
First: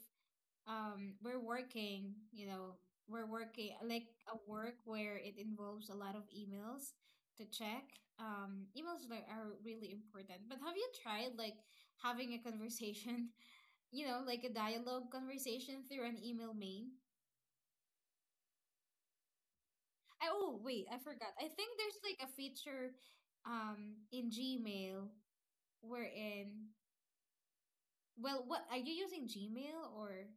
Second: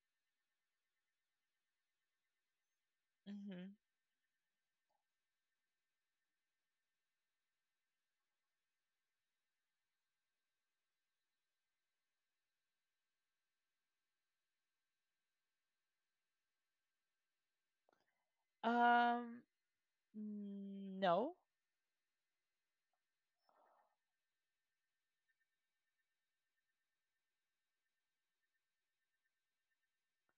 [SPEAKER 1] um we're working, you know, we're
[SPEAKER 2] Mm-hmm.
[SPEAKER 1] working like a work where it involves a lot of emails to check. Um, emails like are really important. But have you tried like having a conversation, you know, like a dialogue conversation through an email main?
[SPEAKER 2] Um,
[SPEAKER 1] I, oh, wait,
[SPEAKER 2] mm,
[SPEAKER 1] I
[SPEAKER 2] no.
[SPEAKER 1] forgot. I think there's like a feature um in Gmail, wherein, well, what are you using Gmail or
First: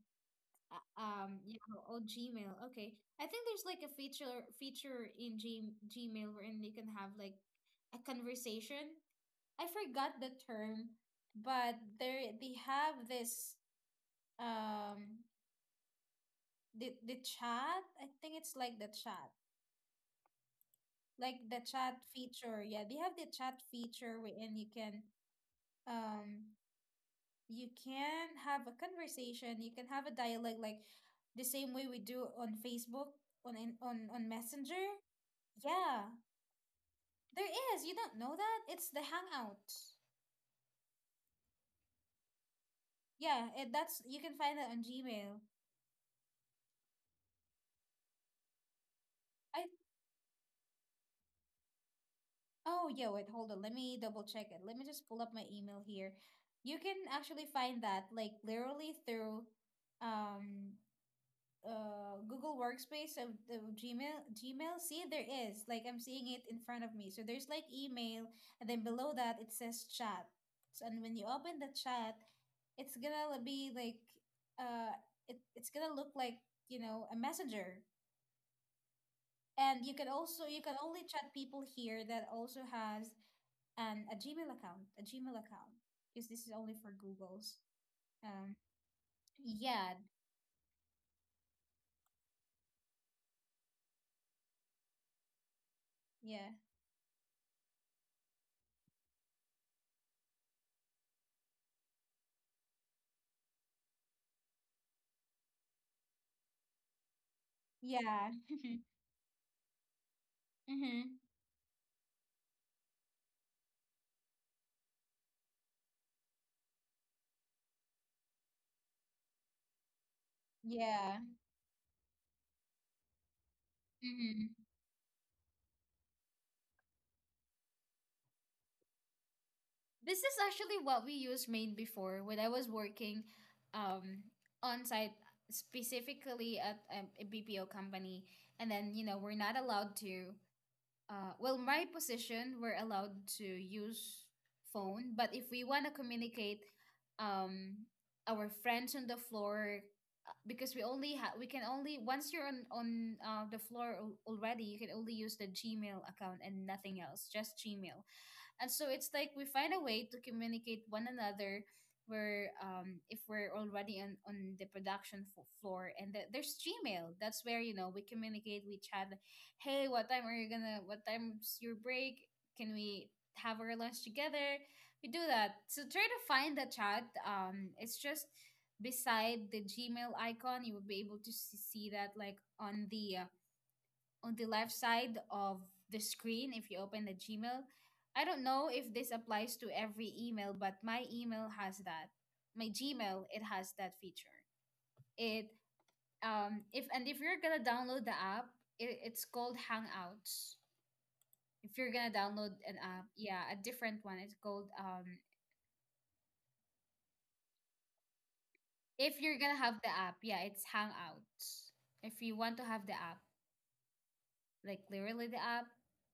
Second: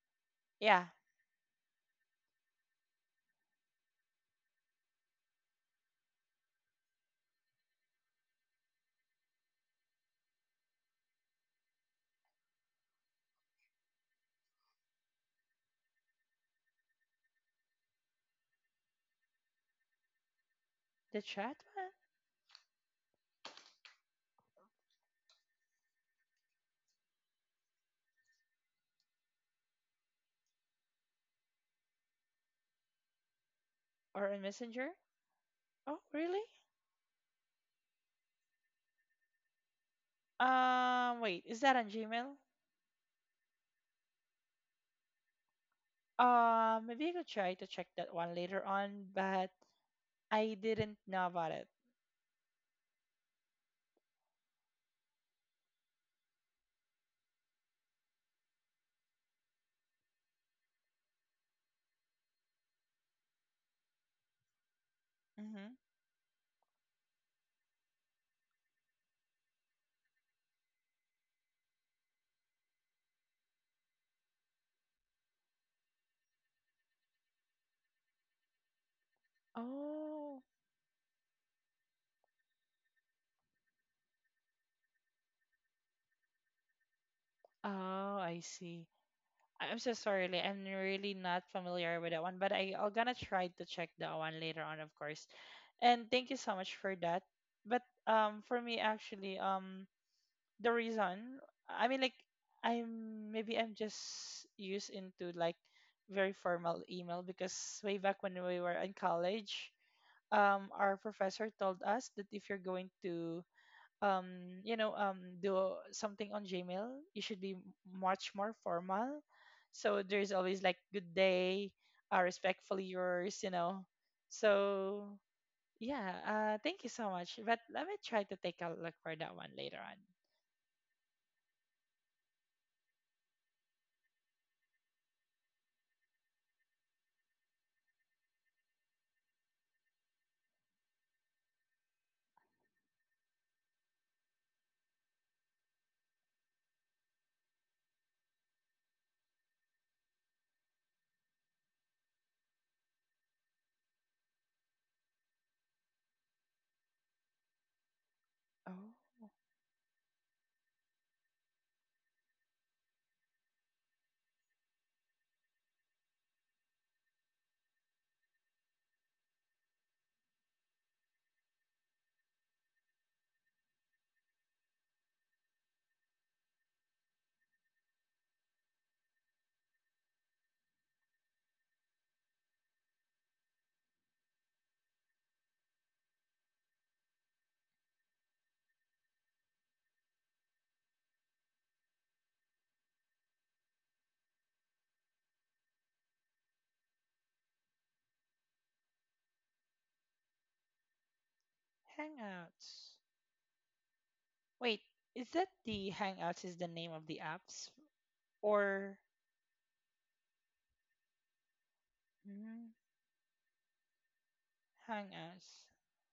[SPEAKER 2] Yeah,
[SPEAKER 1] uh, um Yahoo? Oh, Gmail. Okay. I think there's like a feature feature in G Gmail wherein you can have like a conversation. I forgot the term, but there they have this um the the chat. I think it's like the chat.
[SPEAKER 2] the
[SPEAKER 1] Like
[SPEAKER 2] chat
[SPEAKER 1] the
[SPEAKER 2] one
[SPEAKER 1] chat feature. Yeah, they have the chat feature wherein you can um you can have a conversation, you can have a dialogue like the same way we do on Facebook, on in, on on
[SPEAKER 2] or a
[SPEAKER 1] Messenger.
[SPEAKER 2] messenger. Oh,
[SPEAKER 1] Yeah,
[SPEAKER 2] really?
[SPEAKER 1] there is. You don't know that? It's the Hangout.
[SPEAKER 2] Um, wait, is that on Gmail?
[SPEAKER 1] Yeah, it, that's you can find that on Gmail.
[SPEAKER 2] Uh, maybe I could try to check that one later on, but
[SPEAKER 1] I
[SPEAKER 2] I didn't know about it.
[SPEAKER 1] oh yeah, wait, hold on. Let me double check it. Let me just pull up my email here. You can actually find that like literally through um uh Google Workspace of the Gmail Gmail. See, there is.
[SPEAKER 2] Mm-hmm.
[SPEAKER 1] Like I'm seeing it in front of me. So there's like email, and then below that it says chat. So, and when you open the chat, it's gonna be like uh it, it's gonna look like, you know, a messenger. And you can
[SPEAKER 2] Oh,
[SPEAKER 1] also you can only chat people here that also has an a Gmail account, a Gmail account. Because this is only for Google's.
[SPEAKER 2] oh, I
[SPEAKER 1] Um
[SPEAKER 2] see. I- I'm
[SPEAKER 1] yeah,
[SPEAKER 2] so sorry. Like, I'm really not familiar with that one, but I, I'm gonna try to check that one later on, of course. And thank you
[SPEAKER 1] yeah.
[SPEAKER 2] so much for that. But um, for me actually, um, the reason. I mean, like, I'm maybe I'm just used into like very formal email, because way back
[SPEAKER 1] Yeah.
[SPEAKER 2] when we were in college, um our
[SPEAKER 1] Mm-hmm.
[SPEAKER 2] professor told us that if you're going to um you know um do something on Gmail, you should be much more formal, so there's always like good
[SPEAKER 1] Yeah.
[SPEAKER 2] day, uh, respectfully yours, you know
[SPEAKER 1] Mm-hmm.
[SPEAKER 2] so yeah, uh thank you so much. But let me try to take a look for that one later on.
[SPEAKER 1] This is actually what we used made before when I was working um, on site, specifically at um, a B P O company. And then, you know, we're not allowed to, uh, well, my position, we're allowed to use phone, but if we want to communicate um, our friends on the floor, uh, because we only have, we can only, once you're on, on uh, the floor al- already, you can only use the Gmail account and nothing else, just Gmail. And so it's
[SPEAKER 2] Oh,
[SPEAKER 1] like we find a way to communicate one another where um if we're already on on the production f- floor and the, there's Gmail, that's where, you know, we communicate, we chat. Hey, what time are you gonna what time's your break? Can we have our lunch together? We do that. So try to find the chat. Um it's just beside the Gmail icon. You will be able to s- see that like on the uh, on the left side of the screen if you open the Gmail. I don't know if this applies to every email, but my email has that. My Gmail, it has that feature. It um If, and if you're gonna download the app, it, it's called Hangouts. If you're gonna download an
[SPEAKER 2] Hangouts.
[SPEAKER 1] app, yeah, a different one. It's called
[SPEAKER 2] Wait,
[SPEAKER 1] um
[SPEAKER 2] is that the Hangouts is the name of the apps, or
[SPEAKER 1] if you're gonna have the app, yeah, it's Hangouts. If you want to
[SPEAKER 2] mm,
[SPEAKER 1] have the app, like literally the
[SPEAKER 2] Hangouts?
[SPEAKER 1] app,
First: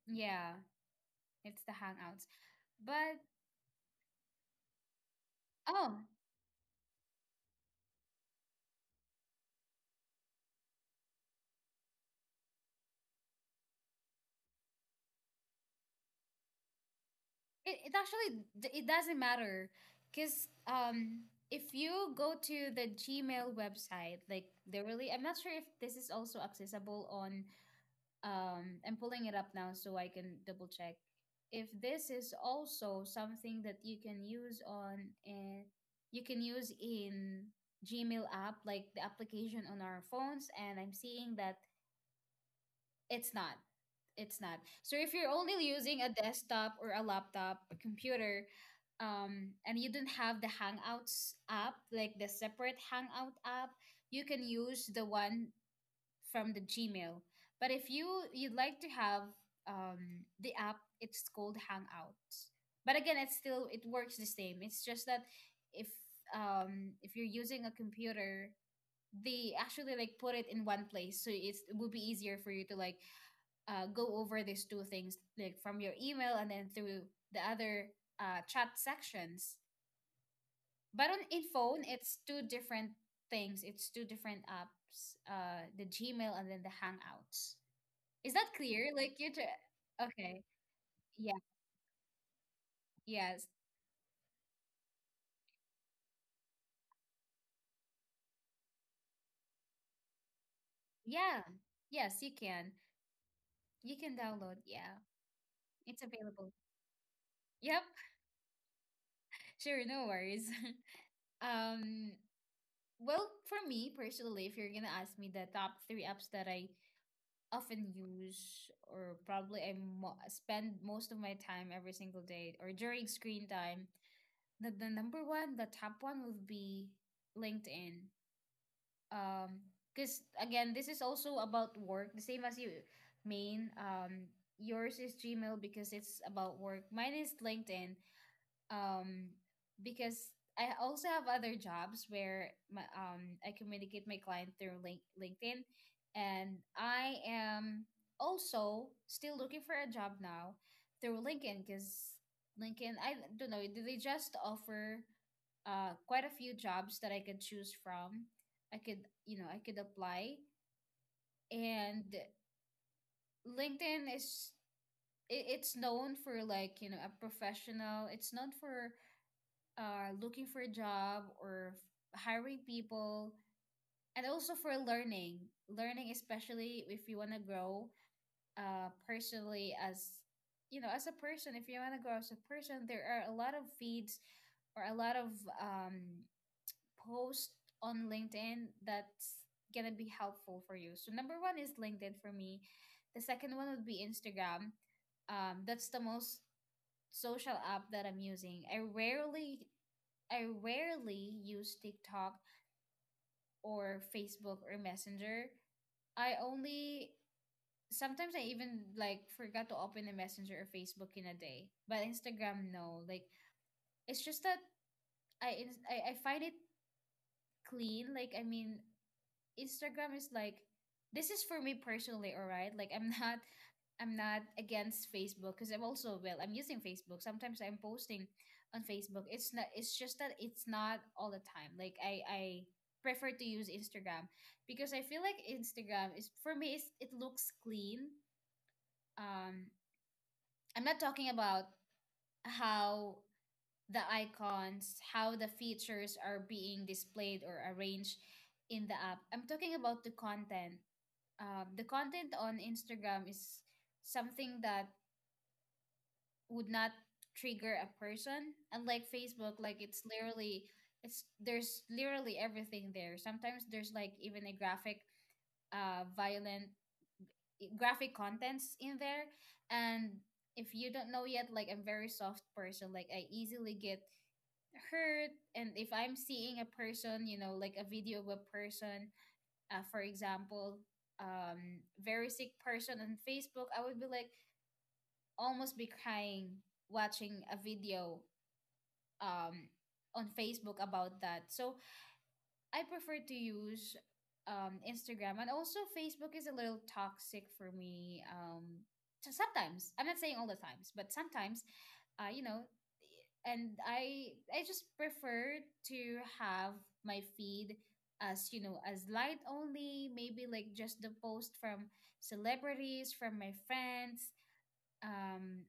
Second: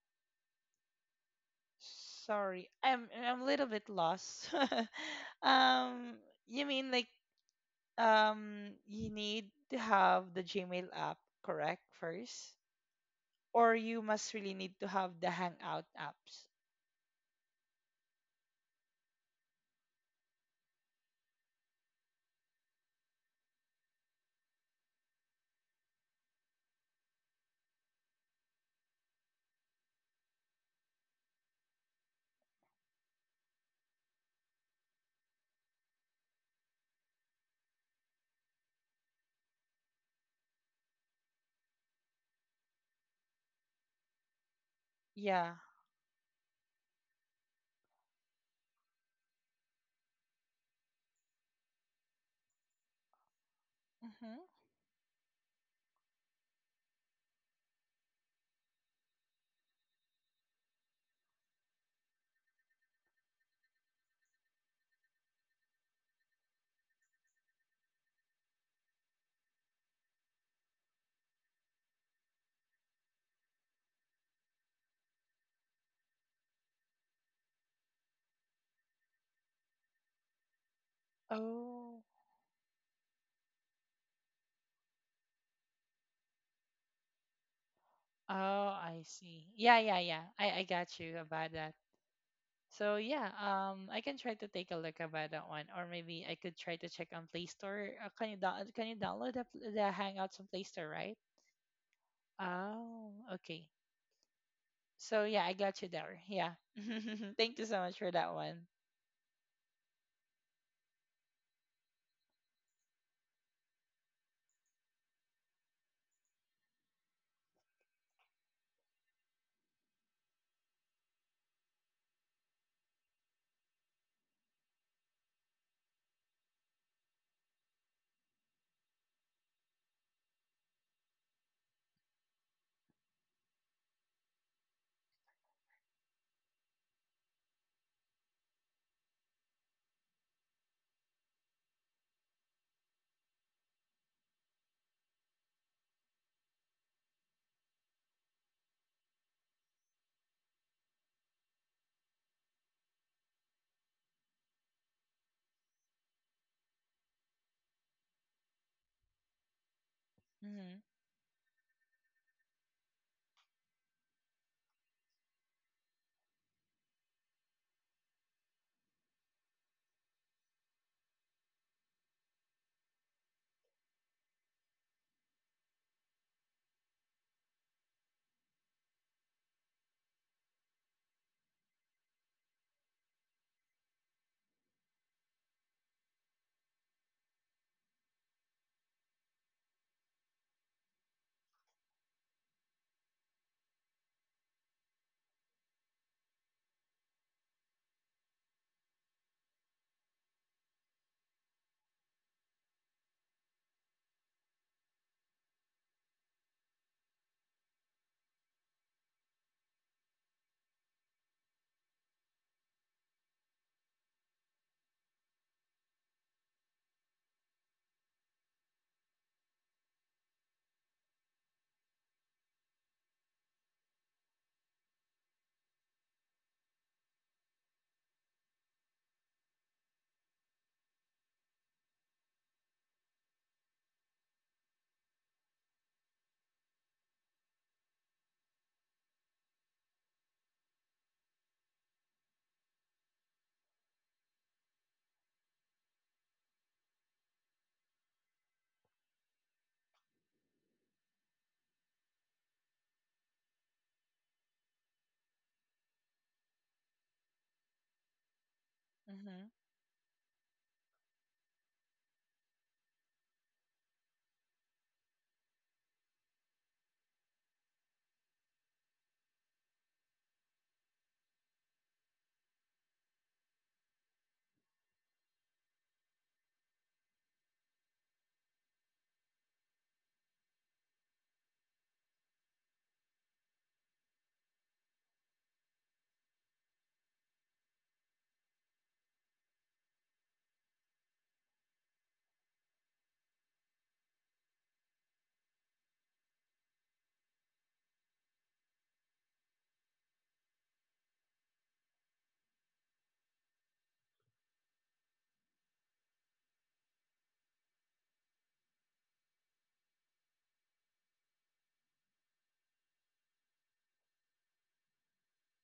[SPEAKER 1] yeah, it's the Hangouts.
[SPEAKER 2] Sorry, I'm
[SPEAKER 1] But
[SPEAKER 2] I'm a little bit lost.
[SPEAKER 1] oh,
[SPEAKER 2] um, you mean like um you need to have the Gmail app correct first, or you must really need to have the Hangout apps?
[SPEAKER 1] It, it actually d- it doesn't matter because um if you go to the Gmail website, like they really I'm not sure if this is also accessible on um I'm pulling it up now so I can double check if this is also something that you can use on uh, you can use in Gmail app like the application on our phones, and I'm seeing that it's not. It's not. So if you're
[SPEAKER 2] Yeah.
[SPEAKER 1] only using a desktop or a laptop, a computer, um, and you don't have the Hangouts app, like the separate Hangout app, you can
[SPEAKER 2] Mm-hmm.
[SPEAKER 1] use the one from the Gmail. But if you you'd like to have um, the app, it's called Hangouts. But again, it's still it works the same. It's just that if um, if you're using a computer, they actually like put it in one place, so it's, it will be easier for you to like uh, go over these two things like from your email and then through the other uh, chat sections. But on in phone
[SPEAKER 2] Oh,
[SPEAKER 1] it's two different things, it's two different apps, uh, the Gmail and then the Hangouts. Is
[SPEAKER 2] oh,
[SPEAKER 1] that clear?
[SPEAKER 2] I
[SPEAKER 1] Like you tr-
[SPEAKER 2] see. Yeah, yeah, yeah.
[SPEAKER 1] okay.
[SPEAKER 2] I I got you
[SPEAKER 1] Yeah.
[SPEAKER 2] about that. So yeah,
[SPEAKER 1] Yes.
[SPEAKER 2] um, I can try to take a look about that one, or maybe I could try to check on Play Store. Uh, can you down Can you download the, pl- the Hangouts on Play Store, right?
[SPEAKER 1] Yeah, yes you can.
[SPEAKER 2] Oh, okay.
[SPEAKER 1] You can download, yeah.
[SPEAKER 2] So yeah, I got you
[SPEAKER 1] It's
[SPEAKER 2] there.
[SPEAKER 1] available.
[SPEAKER 2] Yeah. Thank you
[SPEAKER 1] Yep,
[SPEAKER 2] so much for that one.
[SPEAKER 1] sure, no worries. um well, for me personally, if you're gonna ask me the top three apps that I often use, or probably I mo- spend most of my time every single day or during screen time, the, the number one, the top one would be LinkedIn. Um, because again, this is also about work, the same as you, main. Um, yours is Gmail because it's about work. Mine is LinkedIn um because I also have other jobs where my, um I communicate my client through link, LinkedIn, and I am also still looking for a job now through LinkedIn because LinkedIn, I don't know, do they just offer uh quite a few jobs that I could choose from. I could, you know, I could apply.
[SPEAKER 2] Mhm.
[SPEAKER 1] And LinkedIn is it, it's known for like, you know, a professional. It's known for uh, looking for a job or f- hiring people, and also for learning. Learning, especially if you want to grow uh, personally as, you know, as a person. If you want to grow as a person, there are a lot of feeds or a lot of um, posts on LinkedIn that's gonna be helpful for you. So number one is LinkedIn for me. The second one would be Instagram. Um, that's the most social app that I'm using. I rarely I rarely use TikTok or Facebook or Messenger. I only Sometimes I even like forgot to open the Messenger or Facebook in a day. But Instagram, no. Like it's just that I ins- I, I find it clean. Like I mean, Instagram is like this is for me personally, all right? Like I'm not I'm not against Facebook because I'm also well, I'm using Facebook. Sometimes I'm posting on Facebook. It's not it's just that it's not all the time. Like I I prefer to use Instagram because I feel like Instagram is for me it's, it looks clean. Um I'm not talking about how the icons, how the features are being displayed or arranged in the app. I'm talking about the content, um, the content on Instagram is something that would not trigger a person. Unlike
[SPEAKER 2] Mhm.
[SPEAKER 1] Facebook, like it's literally it's there's literally everything there. Sometimes there's like even a graphic uh, violent graphic contents in there. And if you don't know yet, like I'm very soft person. Like I easily get hurt, and if I'm seeing a person, you know, like a video of a person uh, for example, um, very sick person on Facebook, I would be like almost be crying watching a video um, on Facebook about that. So I prefer to use um, Instagram. And also Facebook is a little toxic for me. Um, so sometimes, I'm not saying all the times, but sometimes, uh, you know, and I I just prefer to have my feed as, you know, as light only, maybe like just the post from celebrities, from my friends, um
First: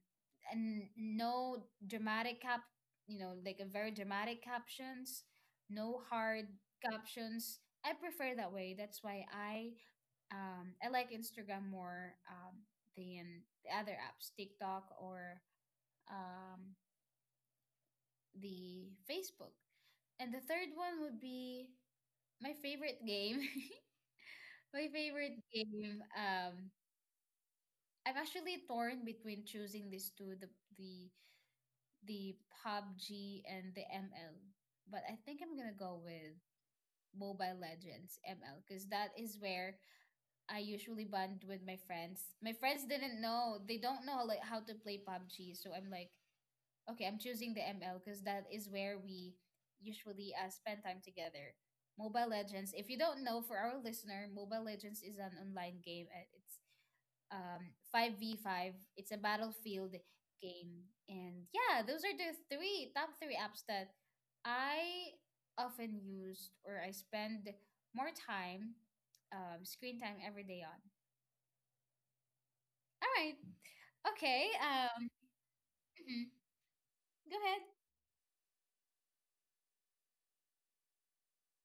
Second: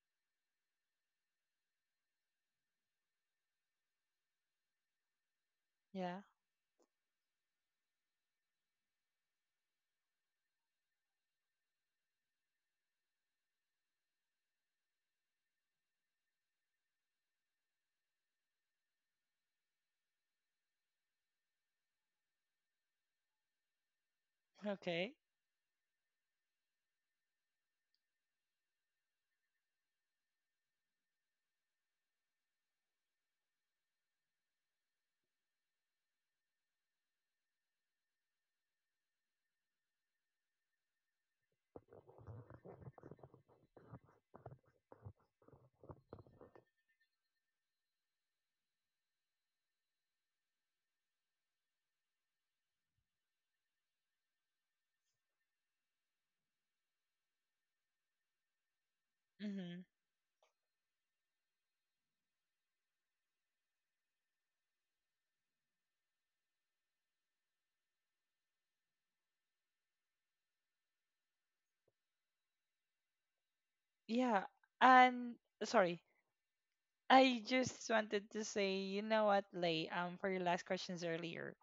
[SPEAKER 1] and no dramatic cap you know, like a very dramatic captions, no
[SPEAKER 2] Yeah.
[SPEAKER 1] hard captions. I prefer that way. That's why I um I like Instagram more um than the other apps, TikTok or um the Facebook. And the third one would be my favorite game. My
[SPEAKER 2] Okay.
[SPEAKER 1] favorite game, um I'm actually torn between choosing these two, the the the P U B G and the M L. But I think I'm gonna go with Mobile Legends, M L, because that is where I usually bond with my friends. My friends didn't know they don't know like how to play P U B G, so I'm like, okay, I'm choosing the M L because that is where we usually uh, spend time together. Mobile Legends. If you don't know, for our listener, Mobile Legends is an online game. And It's um, five v five. It's a
[SPEAKER 2] Mhm.
[SPEAKER 1] battlefield game. And yeah, those are the three top three apps that I often used or I spend more time, um, screen time every day on. All right.
[SPEAKER 2] Yeah.
[SPEAKER 1] Okay. Um,
[SPEAKER 2] And sorry,
[SPEAKER 1] mhm. Go
[SPEAKER 2] I
[SPEAKER 1] ahead.
[SPEAKER 2] just wanted to say, you know what, Lay? Um, for your last questions earlier,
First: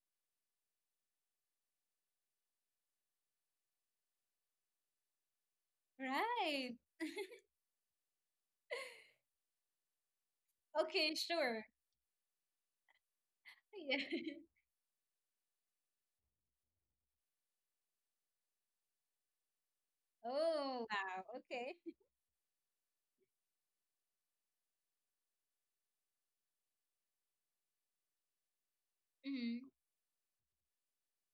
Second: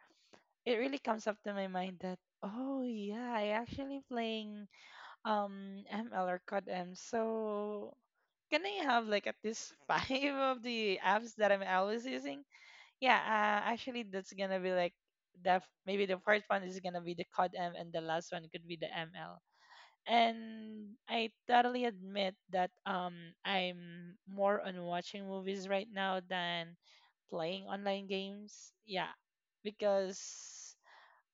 [SPEAKER 2] it really comes up to my mind that oh yeah, I actually playing, Um, M L or
[SPEAKER 1] Right.
[SPEAKER 2] C O D-M. So can I have like at least five of the
[SPEAKER 1] Okay,
[SPEAKER 2] apps that I'm
[SPEAKER 1] sure.
[SPEAKER 2] always using? Yeah, uh,
[SPEAKER 1] Yeah.
[SPEAKER 2] actually that's gonna be like the f- maybe the first one is gonna be the C O D-M and the last one could be the M L.
[SPEAKER 1] Oh,
[SPEAKER 2] And
[SPEAKER 1] wow.
[SPEAKER 2] I
[SPEAKER 1] Okay.
[SPEAKER 2] totally admit that um I'm more on watching movies right now than playing online games. Yeah,
[SPEAKER 1] Mhm.
[SPEAKER 2] because,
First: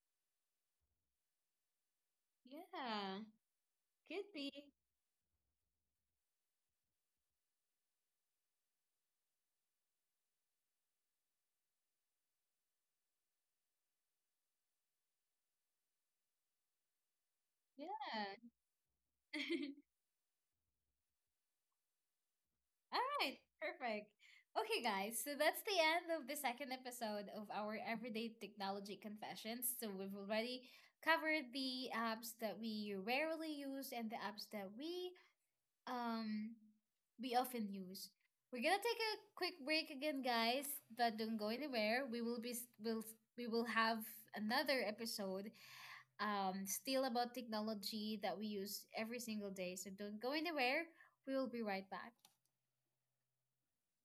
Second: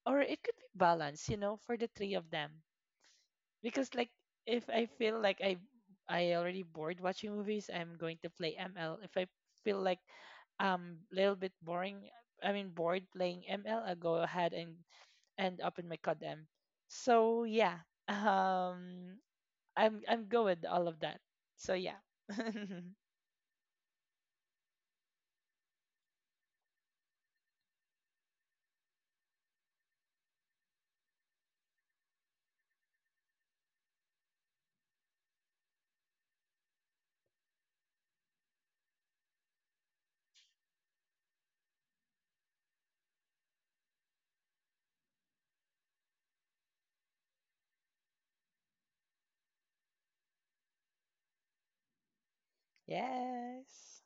[SPEAKER 2] or it could be balanced, you know, for the three of them,
[SPEAKER 1] Yeah.
[SPEAKER 2] because like
[SPEAKER 1] Could be.
[SPEAKER 2] if I feel like I I already bored watching movies, I'm going to play M L. If I feel like um little bit boring, I mean bored playing M L, I'll go ahead and and open my C O D M. So yeah,
[SPEAKER 1] Yeah.
[SPEAKER 2] um, I'm I'm good with all of that. So yeah,
[SPEAKER 1] All right, perfect. Okay, guys, so that's the end of the second episode of our Everyday Technology Confessions. So we've already covered the apps that we rarely use and the apps that we um we often use. We're gonna take a quick break again, guys, but don't go anywhere. We will be s- will We will have another episode um still about technology that we use every single day. So don't go anywhere. We will be right back.
[SPEAKER 2] yes.